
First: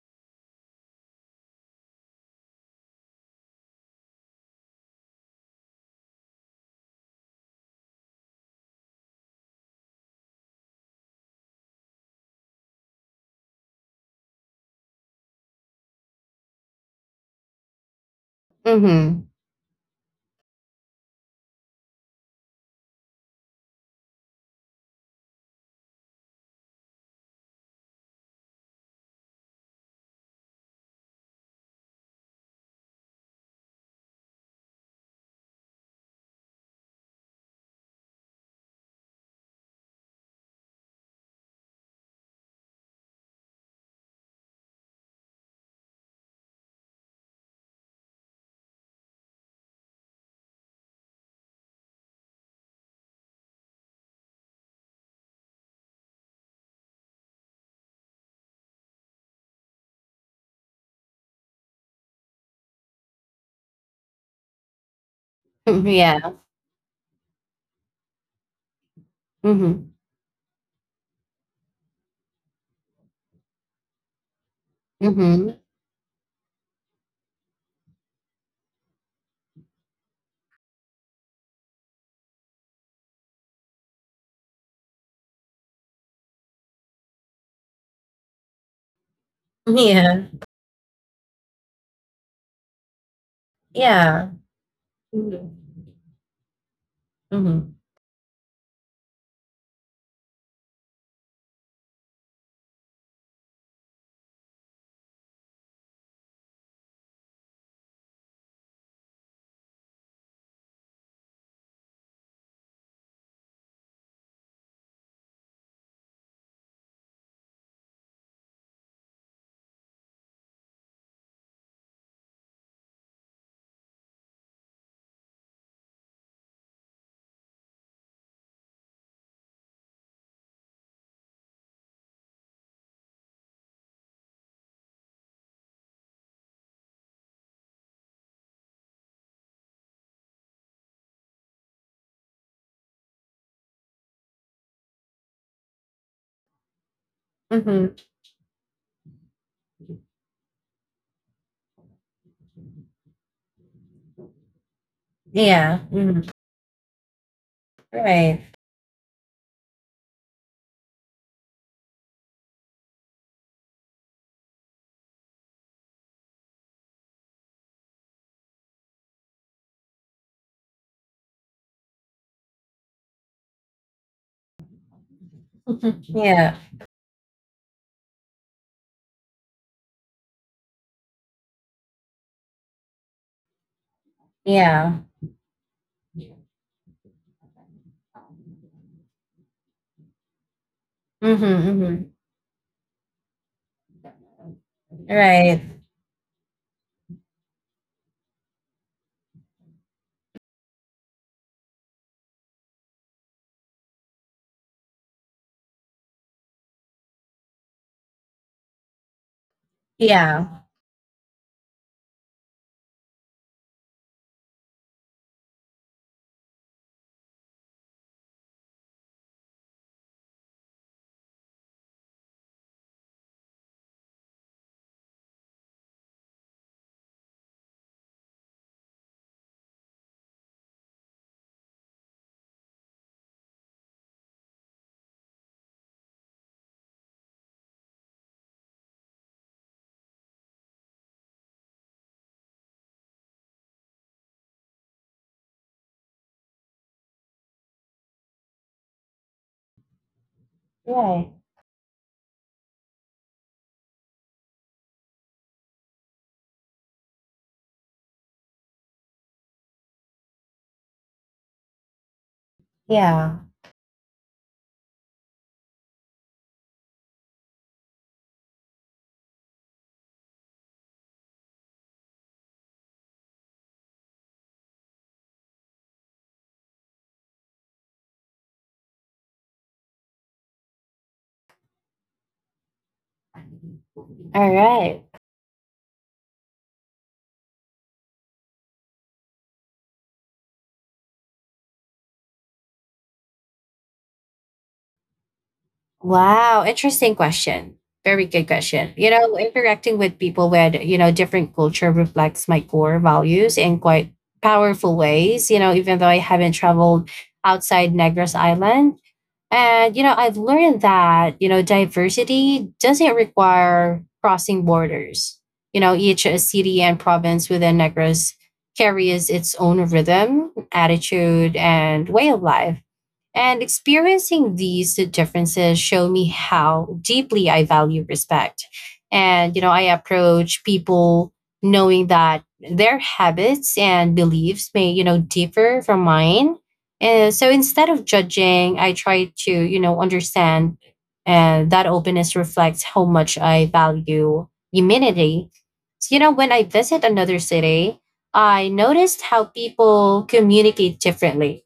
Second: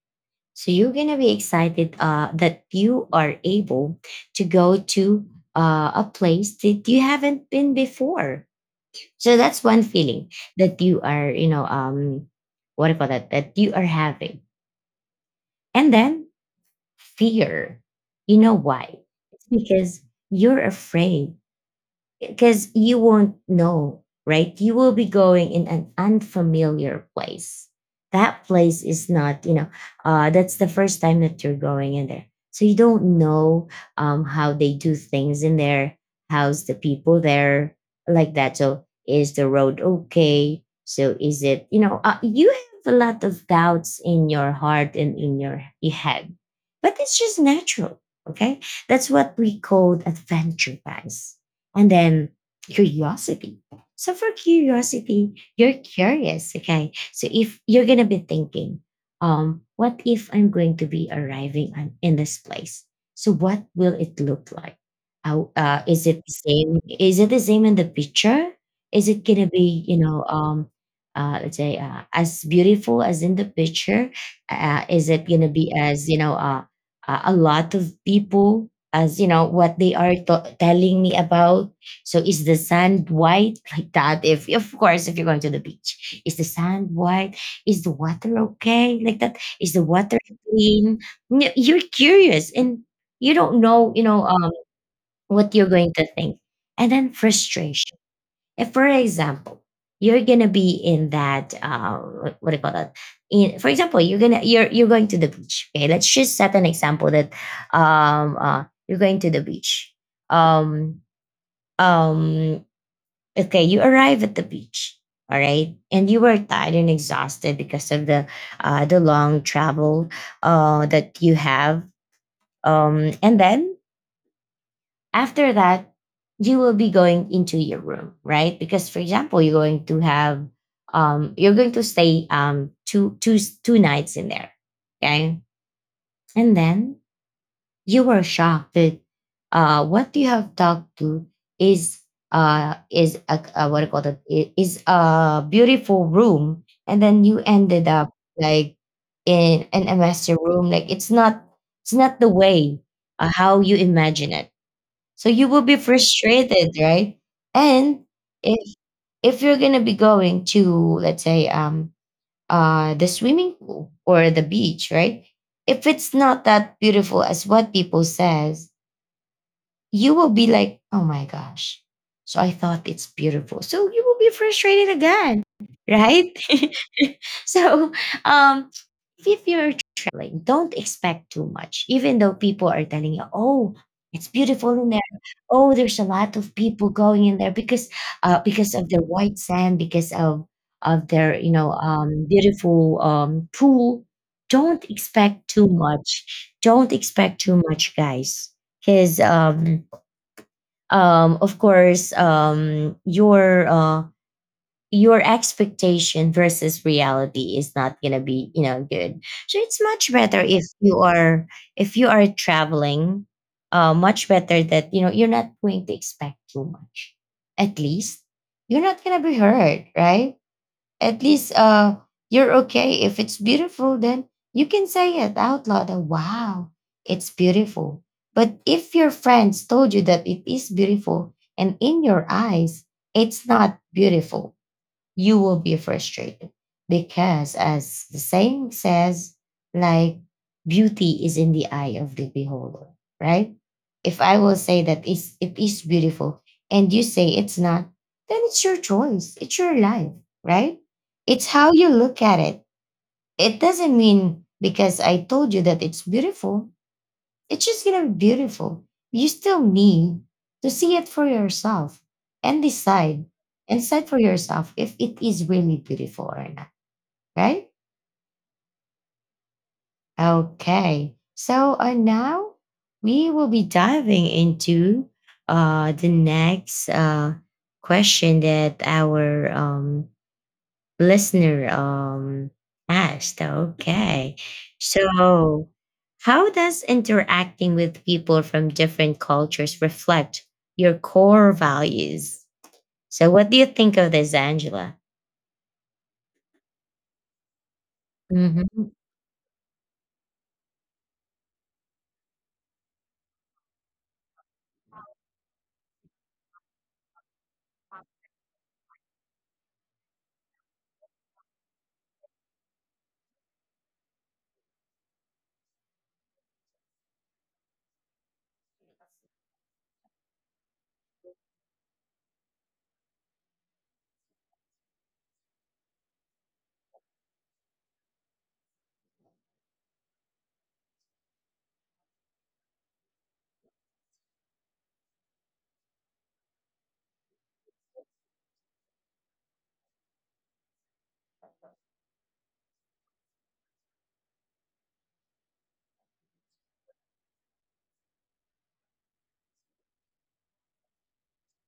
S1: so you're gonna be excited that you are able to go to a place that you haven't been before so that's one feeling that you are you know what do you call that that you are having and then fear. You know why?
S2: Mhm.
S1: It's because you're afraid because you won't know, right? You will be going in an unfamiliar place. That place is not, you know, that's the first time that you're going in there. So you don't know how they do things in there. How's the people there like that? So is the road okay? So is it, you know, you have a lot of doubts in your heart and in your head, but it's just natural. Okay. That's what we call adventure, guys and then curiosity. So for curiosity, you're curious, okay? So if you're gonna be thinking, what if I'm going to be arriving on, in this place? So what will it look like? How,
S2: Mm, *laughs*
S1: is
S2: yeah.
S1: it the same? Is it the same in the picture? Is it gonna be,
S2: Mhm.
S1: let's say as beautiful as in the picture? Is it gonna
S2: Mhm.
S1: be as a lot of people as you know what they are telling me about. So is the sand white *laughs* like that, if of course if you're going to the beach, is the sand white, is the water okay like that, is the water
S2: Yeah.
S1: clean? You're curious and you don't know,
S2: Yeah.
S1: what
S2: Mhm.
S1: you're going to think. And then
S2: Mhm.
S1: frustration, if, for example, you're gonna be in that what do you call that? In, for example, you're going to the beach. Okay, let's just set an example that you're going to the beach. Um um okay, you arrive at the beach. All right, and you were tired and exhausted because of the long travel that you have. And then after that you will be going into your room, right? Because for example, you're going to have you're going to stay um two nights in there, okay? And then you were shocked that what you have talked to is is a what do you call that, is a beautiful room, and then you ended
S2: Mhm.
S1: up like in an master room, like it's not, it's not the way how you imagine it. So you will be
S2: Yeah. Mhm.
S1: frustrated, right? And
S2: Right.
S1: if if you're gonna be going to, let's say the swimming pool or the beach, right? If it's not that beautiful as what people says, you will be like, oh my gosh. So I thought it's beautiful. So you will be frustrated again,
S2: *laughs*
S1: right?
S2: Yeah.
S1: *laughs* So um, if you're traveling, don't expect too much, even though people are telling you, oh, it's beautiful in
S2: Yeah.
S1: there. Oh, there's a lot of people going in there because of the white sand, because of their
S2: Mhm. Mhm.
S1: beautiful pool. Don't expect too
S2: Right.
S1: much. Don't expect too much, guys, because of course your expectation versus reality is not gonna be, you know, good. So it's much better
S2: Yeah.
S1: if you are, if you are traveling, much better that you know you're not going to expect too much. At least you're not gonna be hurt, right? At least you're okay. If it's beautiful, then you can say it out loud, that, wow, it's beautiful. But if your friends told you that it is beautiful and in your eyes it's not beautiful, you will be frustrated, because as the saying says, like, beauty is in the eye of the beholder, right? If I will say that it is beautiful and you say it's not, then it's your choice, it's your life, right?
S2: Right.
S1: It's how you look at it. It doesn't mean because I told you that it's beautiful, it's just gonna be beautiful. You still need to see it for yourself and decide,
S2: Yeah.
S1: and decide for yourself if it is really beautiful or not, right? Okay. So now we will be diving into the next question that our listener asked. Okay.
S2: All right.
S1: So how does interacting with people from different cultures reflect your core values? So what do you think of this, Angela?
S2: Wow, interesting question. Very good
S1: Hmm.
S2: question. You know, interacting with people with, you know, different culture reflects my core values in quite powerful ways, you know, even though I haven't traveled outside Negros Island. And, you know, I've learned that, you know, diversity doesn't require crossing borders. You know, each city and province within Negros carries its own rhythm, attitude, and way of life, and experiencing these differences show me how deeply I value respect. And, you know, I approach people knowing that their habits and beliefs may, you know, differ from mine. And so instead of judging, I try to, you know, understand. And that openness reflects how much I value humanity. So, you know, when I visit another city, I noticed how people communicate differently,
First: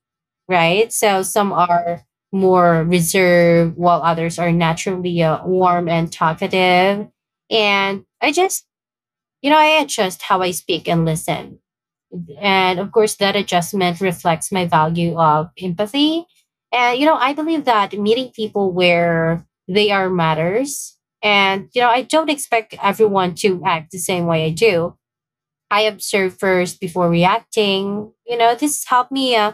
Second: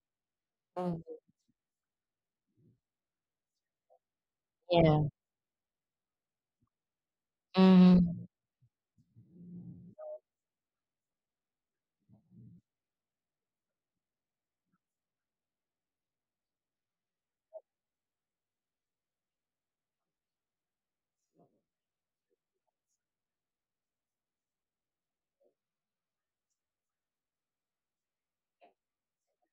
S2: right? So some are more reserved, while others are
S1: Yeah.
S2: naturally warm and talkative. And
S1: Hmm.
S2: I just, you know, I adjust how I speak and listen. And of course, that adjustment reflects my value of empathy. And, you know, I believe that meeting people where they are matters. And, you know, I don't expect everyone to act the same way I do. I observe first before reacting. You know, this helped me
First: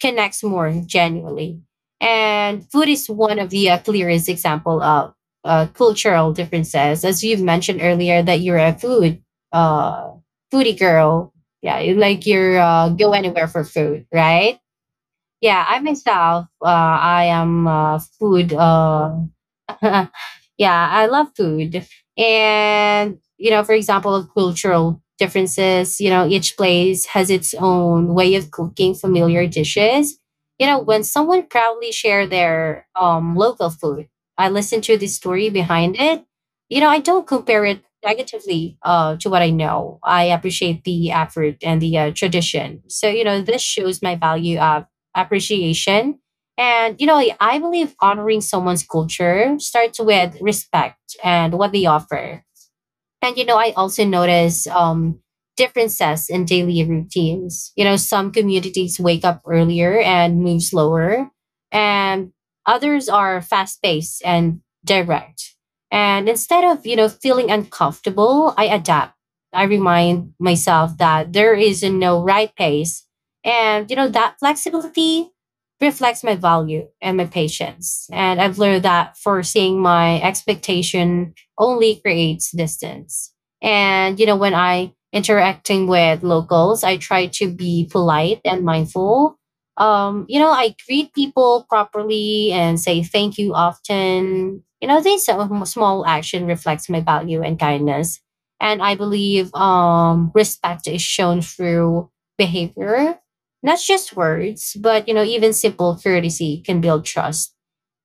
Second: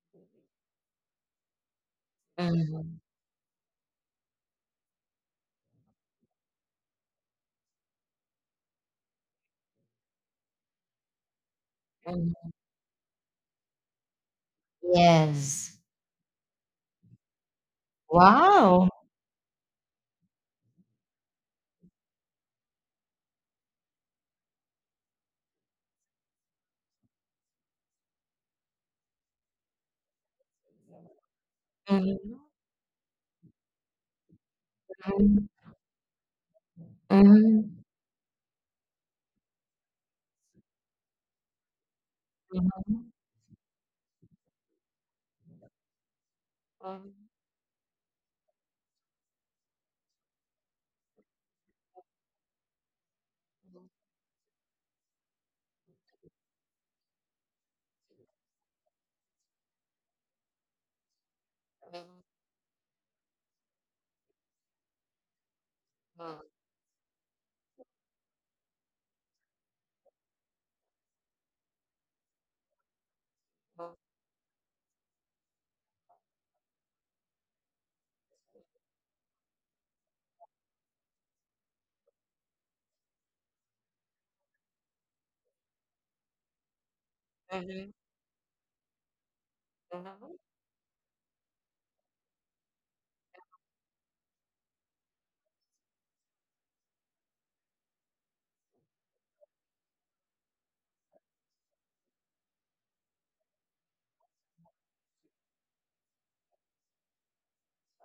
S2: connect more genuinely. And food
S1: Hmm.
S2: is one of the clearest example of cultural differences, as you've mentioned earlier that you're a food uh, foodie girl. Yeah, you like you're go anywhere for food, right? Yeah,
S1: Yes.
S2: I myself, I am a food
S1: Wow.
S2: *laughs* yeah, I love food. And, you know, for example, cultural differences, you know, each place has its own way of cooking familiar dishes. You know, when someone proudly share
S1: Mhm.
S2: their local food, I listen to the
S1: Mhm.
S2: story behind it. You know, I don't compare it negatively to what I know. I appreciate the effort and the tradition. So,
S1: Mhm.
S2: you know, this shows my value of appreciation. And you know,
S1: Mhm.
S2: I believe honoring someone's culture starts with respect and what they offer. And you know, I also notice differences in daily routines. You know, some communities wake up earlier and move slower, and others are fast paced and direct. And instead of, you know, feeling uncomfortable, I adapt. I remind myself that there is no right pace. And, you know, that flexibility reflects my value and my patience. And I've learned that forcing my expectation only creates distance. And, you know, when I interacting with locals, I try to be
S1: Mhm.
S2: polite and mindful. You know, I greet people properly and say thank you often. You know, these small action reflects my value and kindness. And I believe respect is shown through behavior, not just words, but, you know, even simple courtesy can build trust.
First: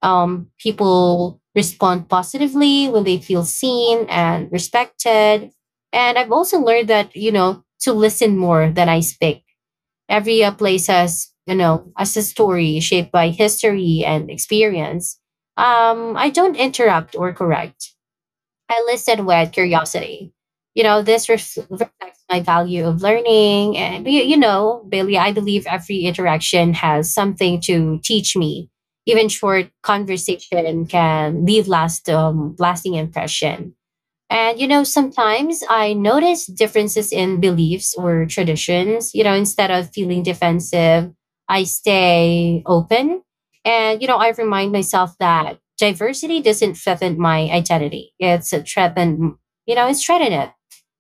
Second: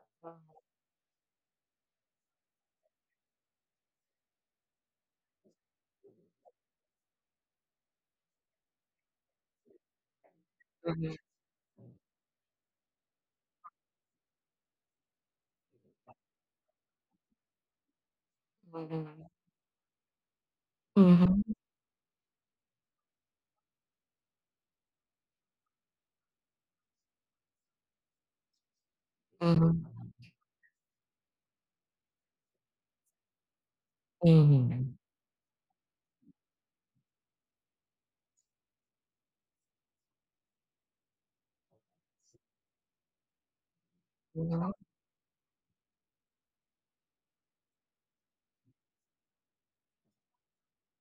S2: Um, people respond positively when they feel seen and respected. And I've also learned that, you know, to listen more than I speak. Every place
S1: Mhm.
S2: has, you know, has a story shaped by history and experience. I don't interrupt or correct. I
S1: Mhm.
S2: listed with curiosity. You know,
S1: Mhm.
S2: this
S1: Mhm.
S2: reflects my value of learning. And, you know, Bailey, I believe every interaction has something to teach me. Even short
S1: Mhm.
S2: conversation can leave lasting impression. And you know,
S1: Mhm.
S2: sometimes I notice differences in beliefs or traditions. You know, instead of feeling defensive, I stay open. And you know, I remind
S1: Mhm,
S2: myself that diversity doesn't threaten my identity. It's a threaten, you know, it's threaten it.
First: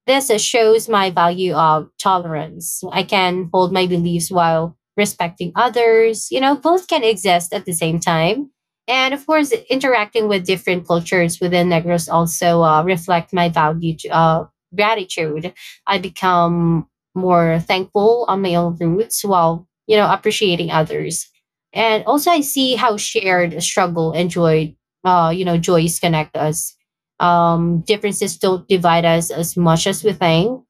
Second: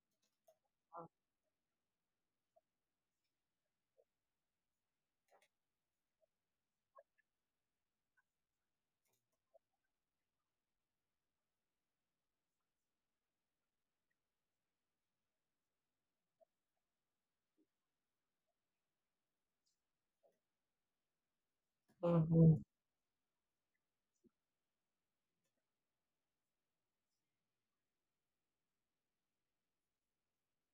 S2: This shows my value of tolerance. I can hold my beliefs while respecting others. You know, both can exist at the same time. And of course, interacting with different cultures within Negros also reflect my value to, gratitude. I become more thankful on my own roots while, you know, appreciating others. And also I
S1: mhm,
S2: see how shared struggle and joy, you know, joys connect us. Um, differences don't divide us as much as we think.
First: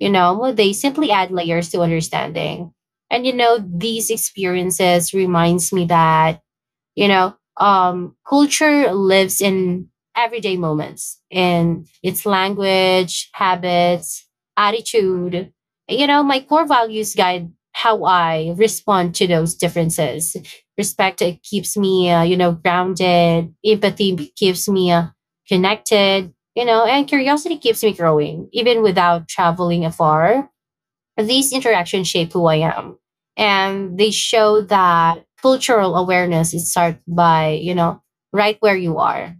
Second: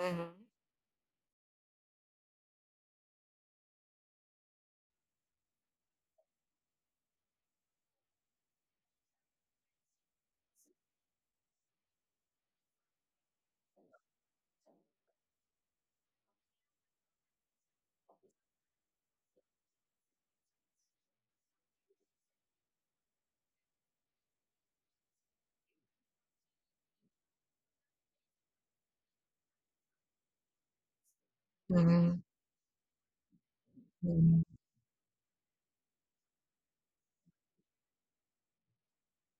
S2: You know, well, they simply add layers to understanding. And you know, these experiences reminds me that, you know, culture lives in everyday moments, in its language, habits, attitude. You know, my core values guide how I respond to those differences. Respect, it keeps me you know, grounded. Empathy keeps me connected, you know, and curiosity keeps me growing. Even without traveling afar, these interactions
S1: Mhm,
S2: shape who I am. And they
S1: mhm.
S2: show that cultural awareness is start by, you know, right where you are.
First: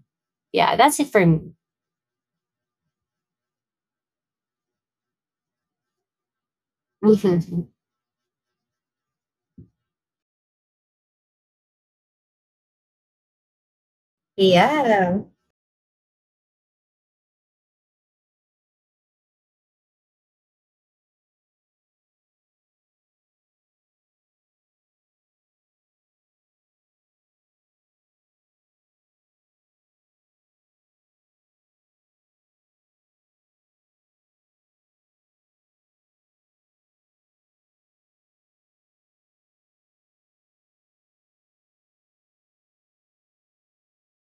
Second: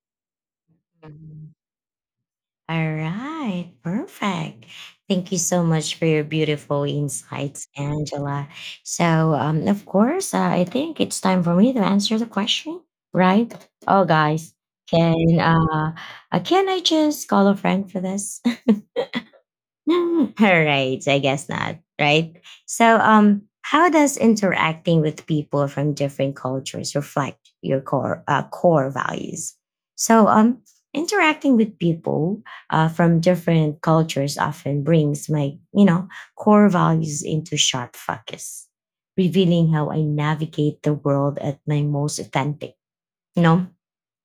S2: Yeah, that's it for
S1: Mhm.
S2: me.
S1: All right, perfect. Thank you so much for your beautiful insights,
S2: *laughs*
S1: Angela. So, of course, I think it's time for me to answer the question, right? Oh, guys,
S2: Yeah.
S1: can uh, can I just call a friend for this? *laughs* *laughs* Right. I guess not, right? So, how does interacting with people from different cultures reflect your core core values? So, interacting with people from different cultures often brings my, you know, core values into sharp focus, revealing how I navigate the world at my most authentic. You know,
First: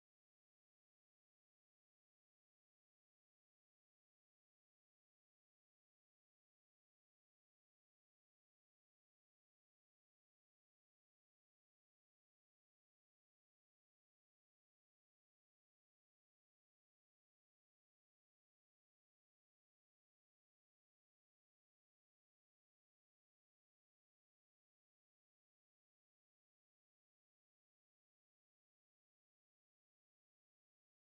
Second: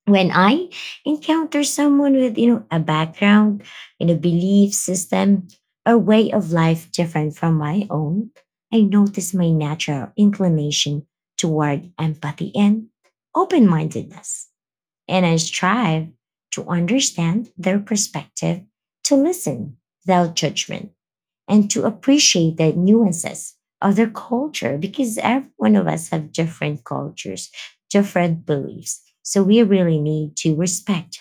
S1: when I encounter someone with, you know, a background, you know, belief system, or way of life different from my own, I notice my natural inclination toward empathy and open mindedness. And I strive to understand their perspective, to listen without judgment, and to appreciate the nuances of their culture, because every one of us have different cultures, different beliefs. So we really need to respect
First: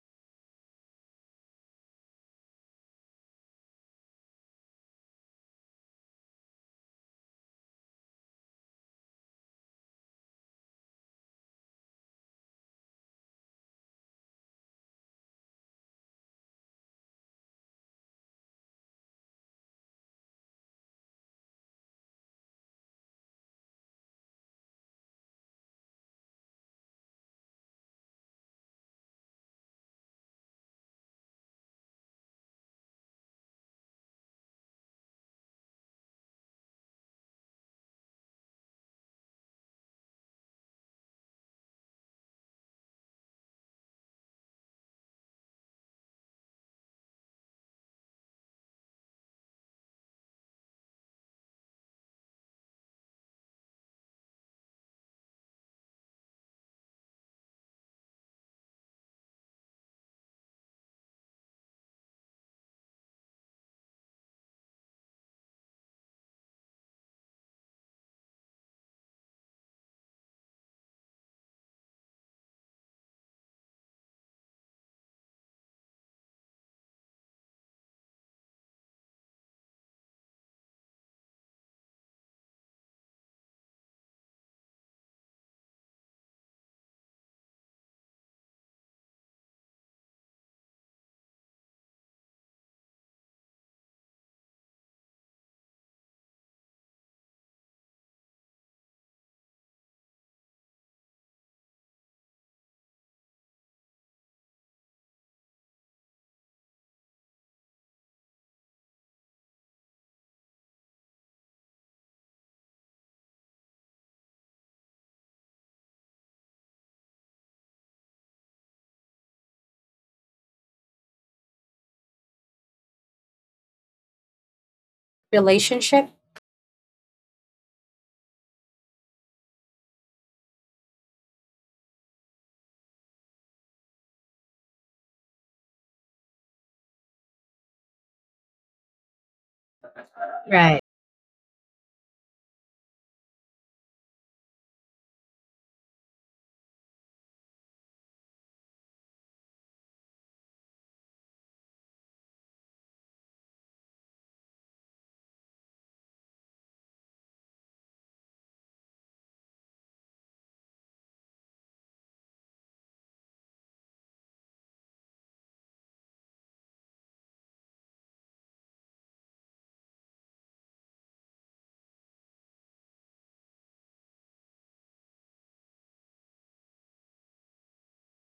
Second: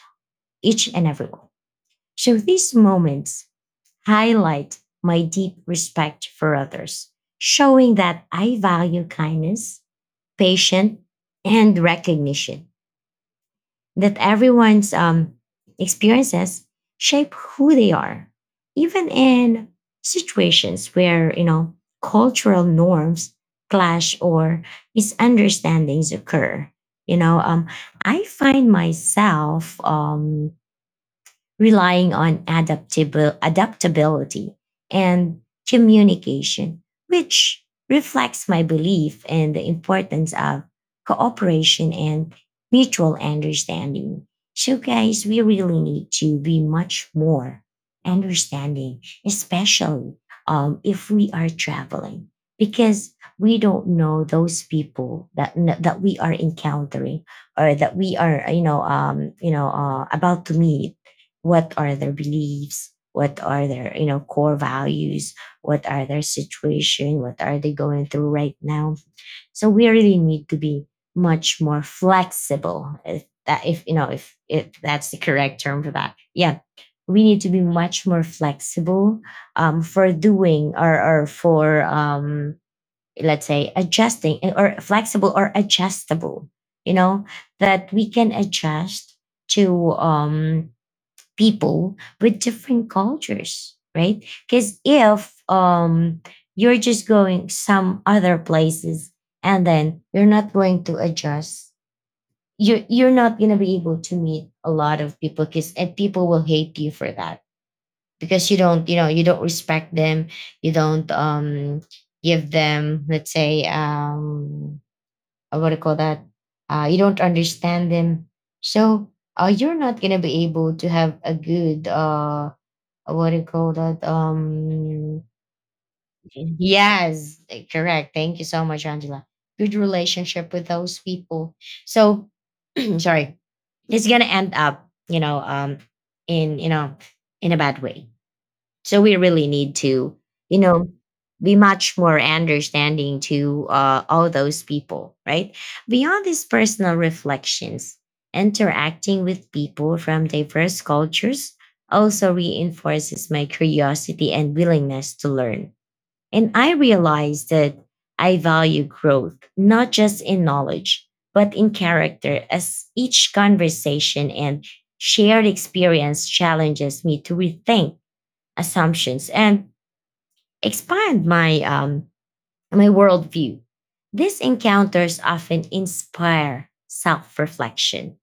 S1: each and everyone. So these moments highlight my deep respect for others, showing that I value kindness, patience, and recognition that everyone's experiences shape who they are, even in situations where, you know, cultural norms clash or misunderstandings occur. You know, I find myself relying on adaptability and communication, which reflects my belief in the importance of cooperation and mutual understanding. So, guys, we really need to be much more understanding, especially if we are traveling, because we don't know those people that we are encountering, or that we are, you know, about to meet. What are their beliefs, what are their, you know, core values, what are their situation, what are they going through right now? So we really need to be much more flexible, if that, if you know, if that's the correct term for that, yeah. We need to be much more flexible for doing, or for let's say adjusting, eh, or flexible or adjustable, you know, that we can adjust to people with different cultures, right? Because if you're just going some other places and then you're not going to adjust, you're not going to be able to meet a lot of people, because and people will hate you for that, because you don't, you know, you don't respect them, you don't give them, let's say, what do you call that, you don't understand them. So you're not going to be able to have a good what do you call that?
S2: Relationship.
S1: Yes, eh, correct. Thank you so much, Angela. Good relationship with those people. So, *clears throat* sorry, it's gonna end up, you know, in, you know, in a bad way. So we really need to, you
S2: Right.
S1: know, be much more understanding to all those people, right? Beyond these personal reflections, interacting with people from diverse cultures also reinforces my curiosity and willingness to learn. And I realize that I value growth, not just in knowledge, but in character, as each conversation and shared experience challenges me to rethink assumptions and expand my my worldview. These encounters often inspire self-reflection,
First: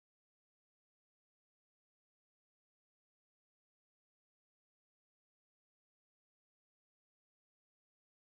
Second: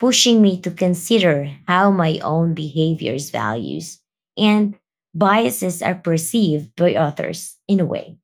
S1: pushing me to consider how my own behaviors, values, and biases are perceived by others in a way.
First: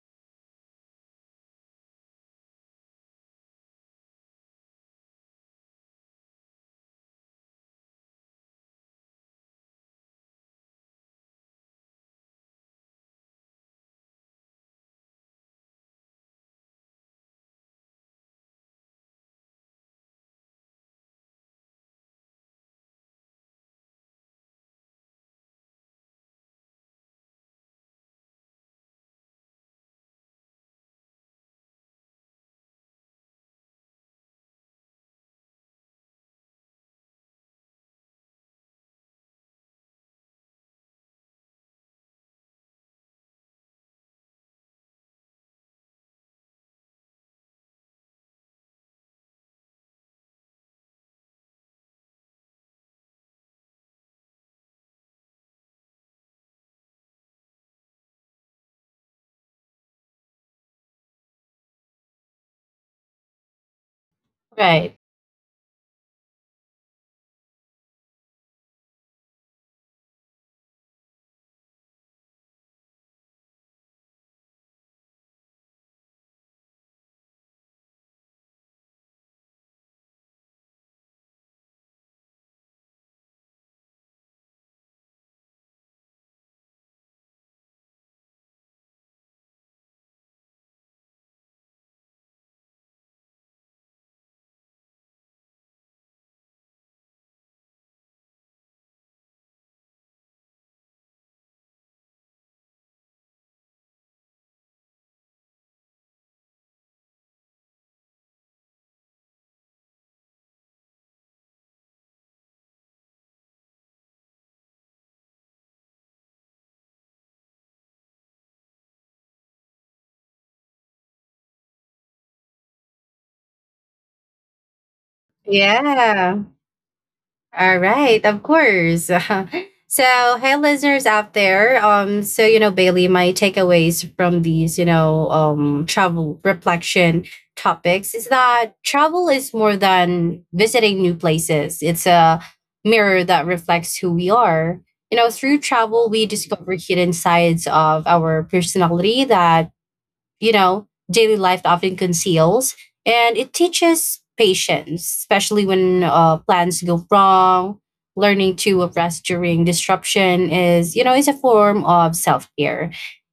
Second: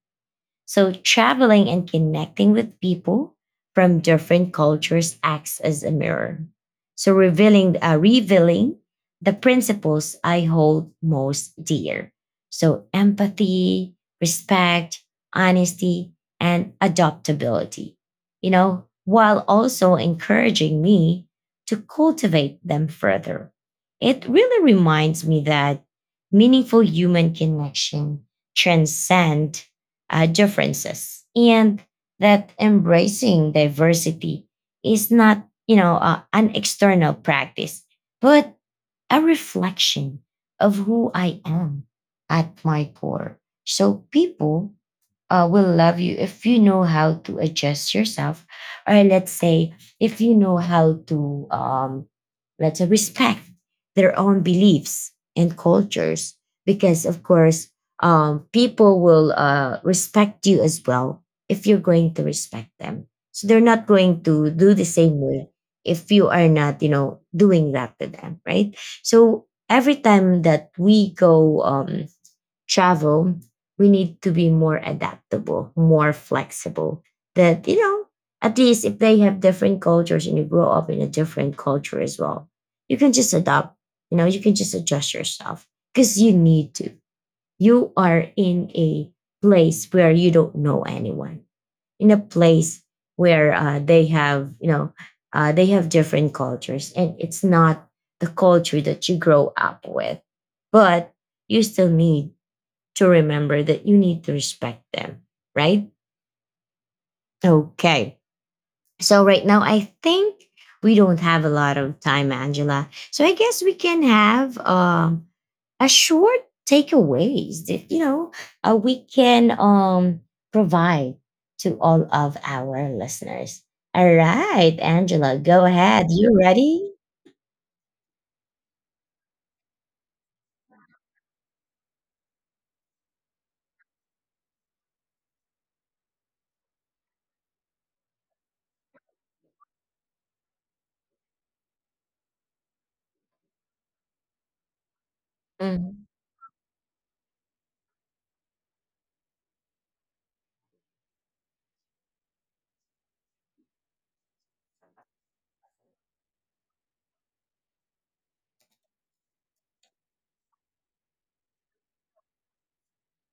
S1: So, traveling and connecting with people from different cultures acts as a mirror. So, revealing the principles I hold most dear. So, empathy, respect, honesty, and adaptability, you know, while also encouraging me to cultivate them further. It really reminds me that meaningful human connection transcend differences, and that embracing diversity is not, you know, an external practice, but a reflection of who I am at my core. So people will love you if you know how to adjust yourself, or let's say, if you know how to let's say respect their own beliefs and cultures, because of course people will respect you as well if you're going to respect them. So they're not going to do the
S2: Right.
S1: same way if you are not, you know, doing that to them, right? So every time that we go travel, we need to be more adaptable, more flexible. That, you know, at least if they have different cultures and you grow up in a different culture as well, you can just adopt, you know, you can just adjust yourself because you need to. You are in a place where you don't know anyone, in a place where they have, you know, they have different cultures and it's not the culture that you grow up with, but you still need to remember that you need to respect them, right? Okay. So, right now, I think we don't have a lot of time, Angela. So, I guess we can have a short takeaways that, you know, we can provide to all of our listeners. All right, Angela, go ahead. You
S2: Yeah.
S1: ready?
S2: All right, of course. *laughs* So, hey, listeners out there. So you know, Bailey, my takeaways from these, you know, travel reflection topics is that travel is more than visiting new places. It's a mirror that reflects who we are. You know, through
S1: Mhm.
S2: travel, we discover hidden sides of our personality that, you know, daily life often conceals. And it teaches patience, especially when plans go wrong. Learning to rest during disruption is, you know, is a form of self care.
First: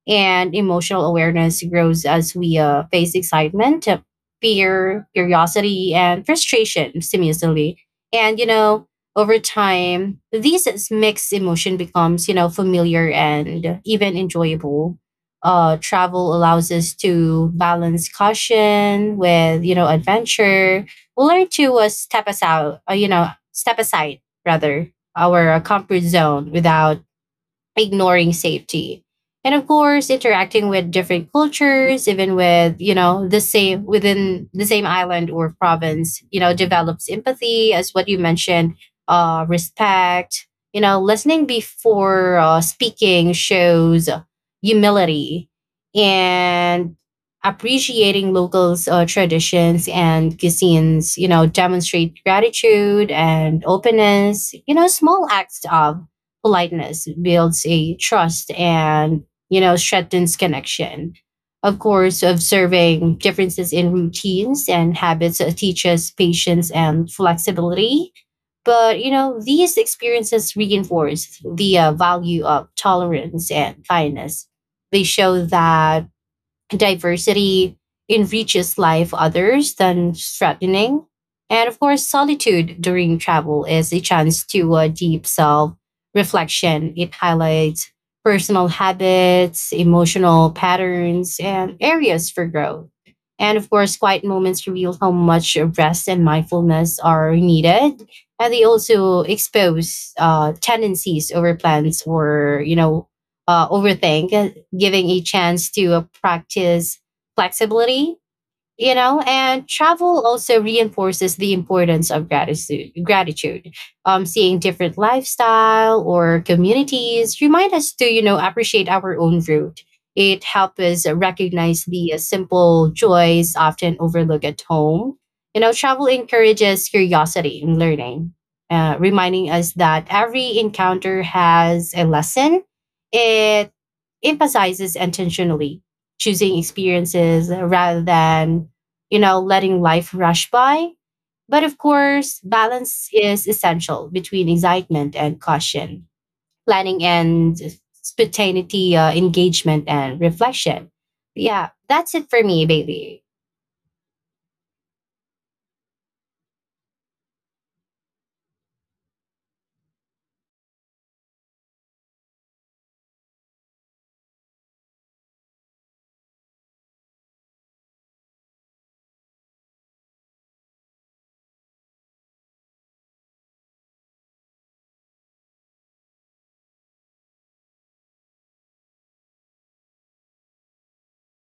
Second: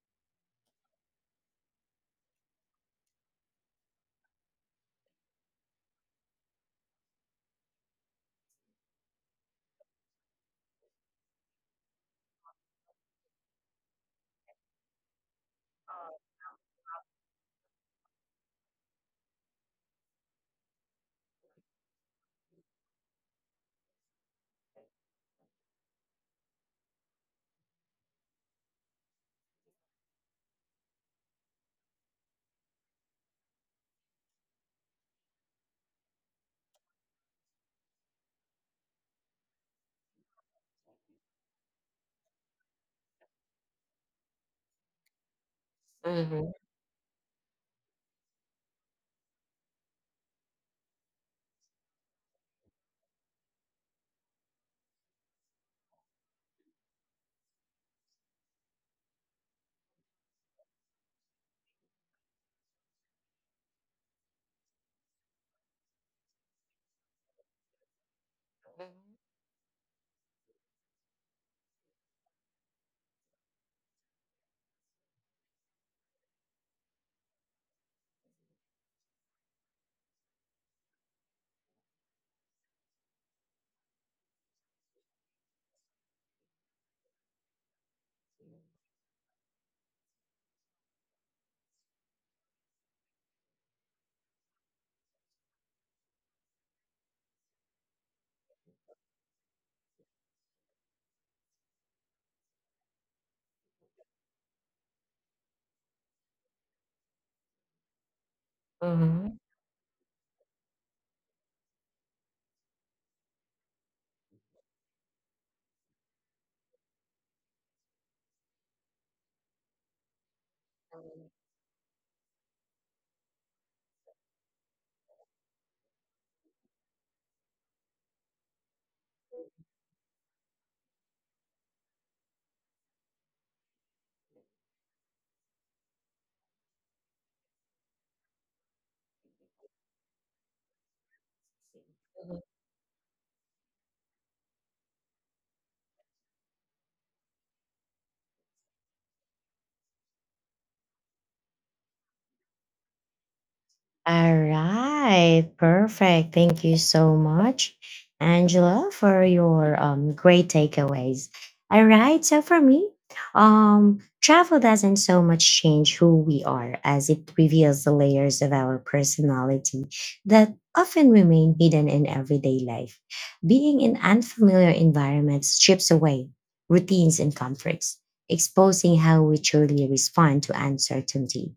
S2: And emotional awareness grows as we face excitement, fear, curiosity, and frustration simultaneously. And, you know, over time, these mixed emotion becomes, you know, familiar and even enjoyable. Uh, travel allows us to balance caution with, you know, adventure. We'll learn to step us out, you know, step aside rather our comfort zone without ignoring safety. And of course, interacting with different cultures, even with, you know, the same within the same island or province, you know, develops empathy as what you mentioned, respect, you know, listening before speaking shows humility
S1: Mhm.
S2: and appreciating locals' traditions and cuisines, you know, demonstrate gratitude and openness. You know, small acts of politeness builds a trust and, you know, strengthens connection. Of course, observing differences in routines and habits teaches patience and flexibility. But, you know, these experiences reinforce the value of tolerance and kindness. They show that diversity enriches life others than threatening. And of course, solitude during travel is a chance to deep self reflection. It highlights personal habits, emotional patterns, and areas for growth. And of course, quiet moments reveal how much rest and mindfulness are needed. And they also expose tendencies over plans or, you know, overthink, giving a chance to practice flexibility. You know,
S1: Mhm.
S2: and travel also reinforces the importance of gratitude. Gratitude, seeing different lifestyle or communities remind us to, you know, appreciate our own root. It helps us recognize the simple joys often overlooked at home. You know, travel encourages curiosity and learning, reminding us that every encounter has a lesson, emphasizes intentionally choosing experiences rather than, you know, letting life rush by. But of
S1: Mhm.
S2: course, balance is essential between excitement and caution, planning and spontaneity, engagement and reflection. Yeah, that's it for me, baby.
S1: All right, perfect. Thank you so much, Angela, for your great takeaways. All right, so for me, travel doesn't so much change who we are as it reveals the layers of our personality that often remain hidden in everyday life. Being in unfamiliar environments strips away routines and comforts, exposing how we truly respond to uncertainty,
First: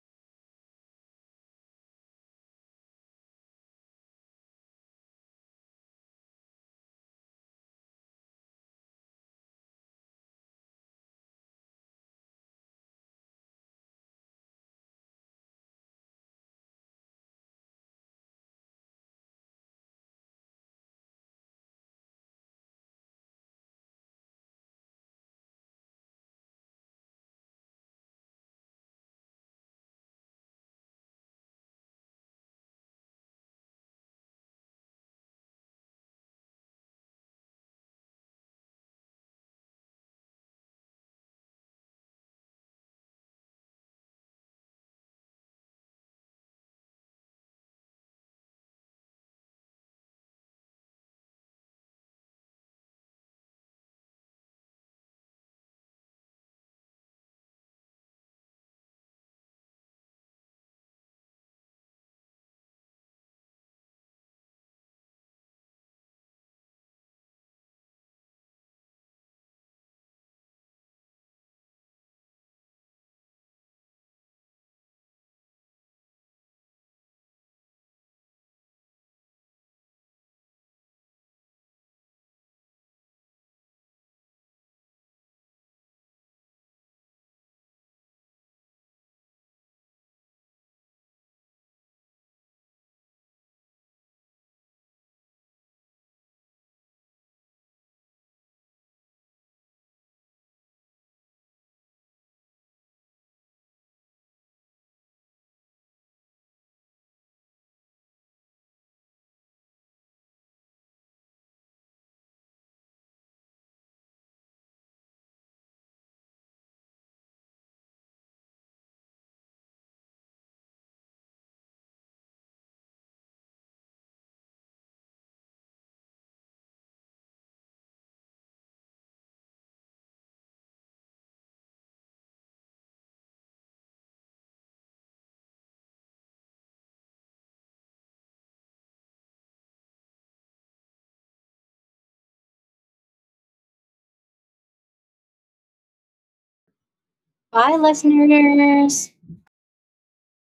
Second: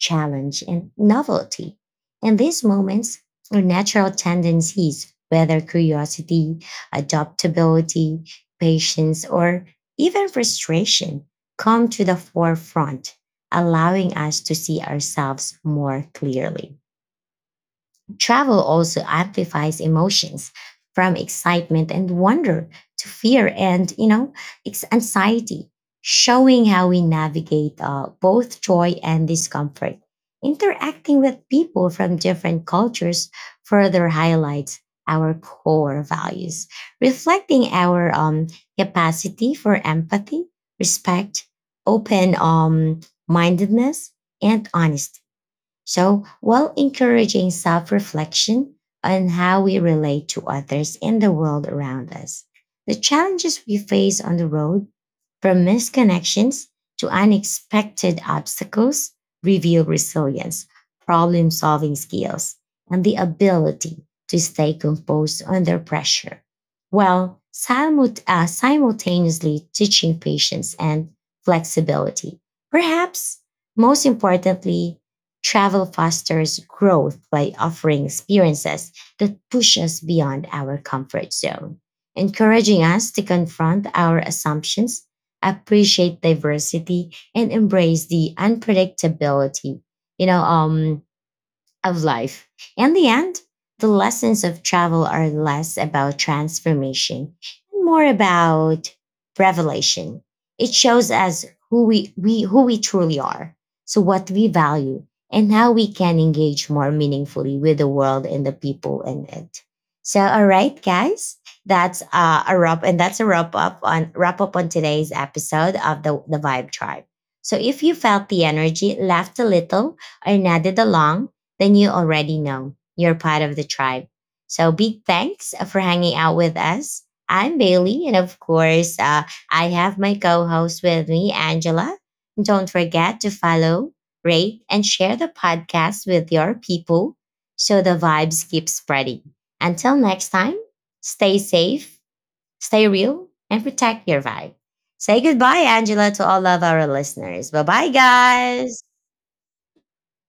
S1: challenge, and novelty, and these moments are natural tendencies, whether curiosity, adaptability, patience, or even frustration, come to the forefront, allowing us to see ourselves more clearly. Travel also amplifies emotions from excitement and wonder to fear and, you know, anxiety, showing how we navigate both joy and discomfort. Interacting with people from different cultures further highlights our core values, reflecting our capacity for empathy, respect, open mindedness, and honesty. So, while encouraging self reflection on how we relate to others and the world around us, the challenges we face on the road, from misconnections to unexpected obstacles, reveal resilience, problem solving skills, and the ability to stay composed under pressure, while simultaneously teaching patience and flexibility. Perhaps most importantly, travel fosters growth by offering experiences that push us beyond our comfort zone, encouraging us to confront our assumptions, appreciate diversity, and embrace the unpredictability. You know, um, of life. In the end, the lessons of travel are less about transformation and more about revelation. It shows us we who we truly are, so what we value, and how we can engage more meaningfully with the world and the people in it. So, all right, guys, that's a wrap, and that's a wrap up on today's episode of the Vibe Tribe. So, if you felt the energy, laughed a little, or nodded along, then you already know you're part of the tribe. So big thanks for hanging out with us. I'm Bailey, and of course, I have my co host with me, Angela. Don't forget to follow, rate, and share the podcast with your people so the vibes keep spreading. Until next time, stay safe, stay real, and protect your vibe. Say goodbye, Angela, to all of our listeners. Bye
S2: Bye,
S1: bye, guys.
S2: listeners.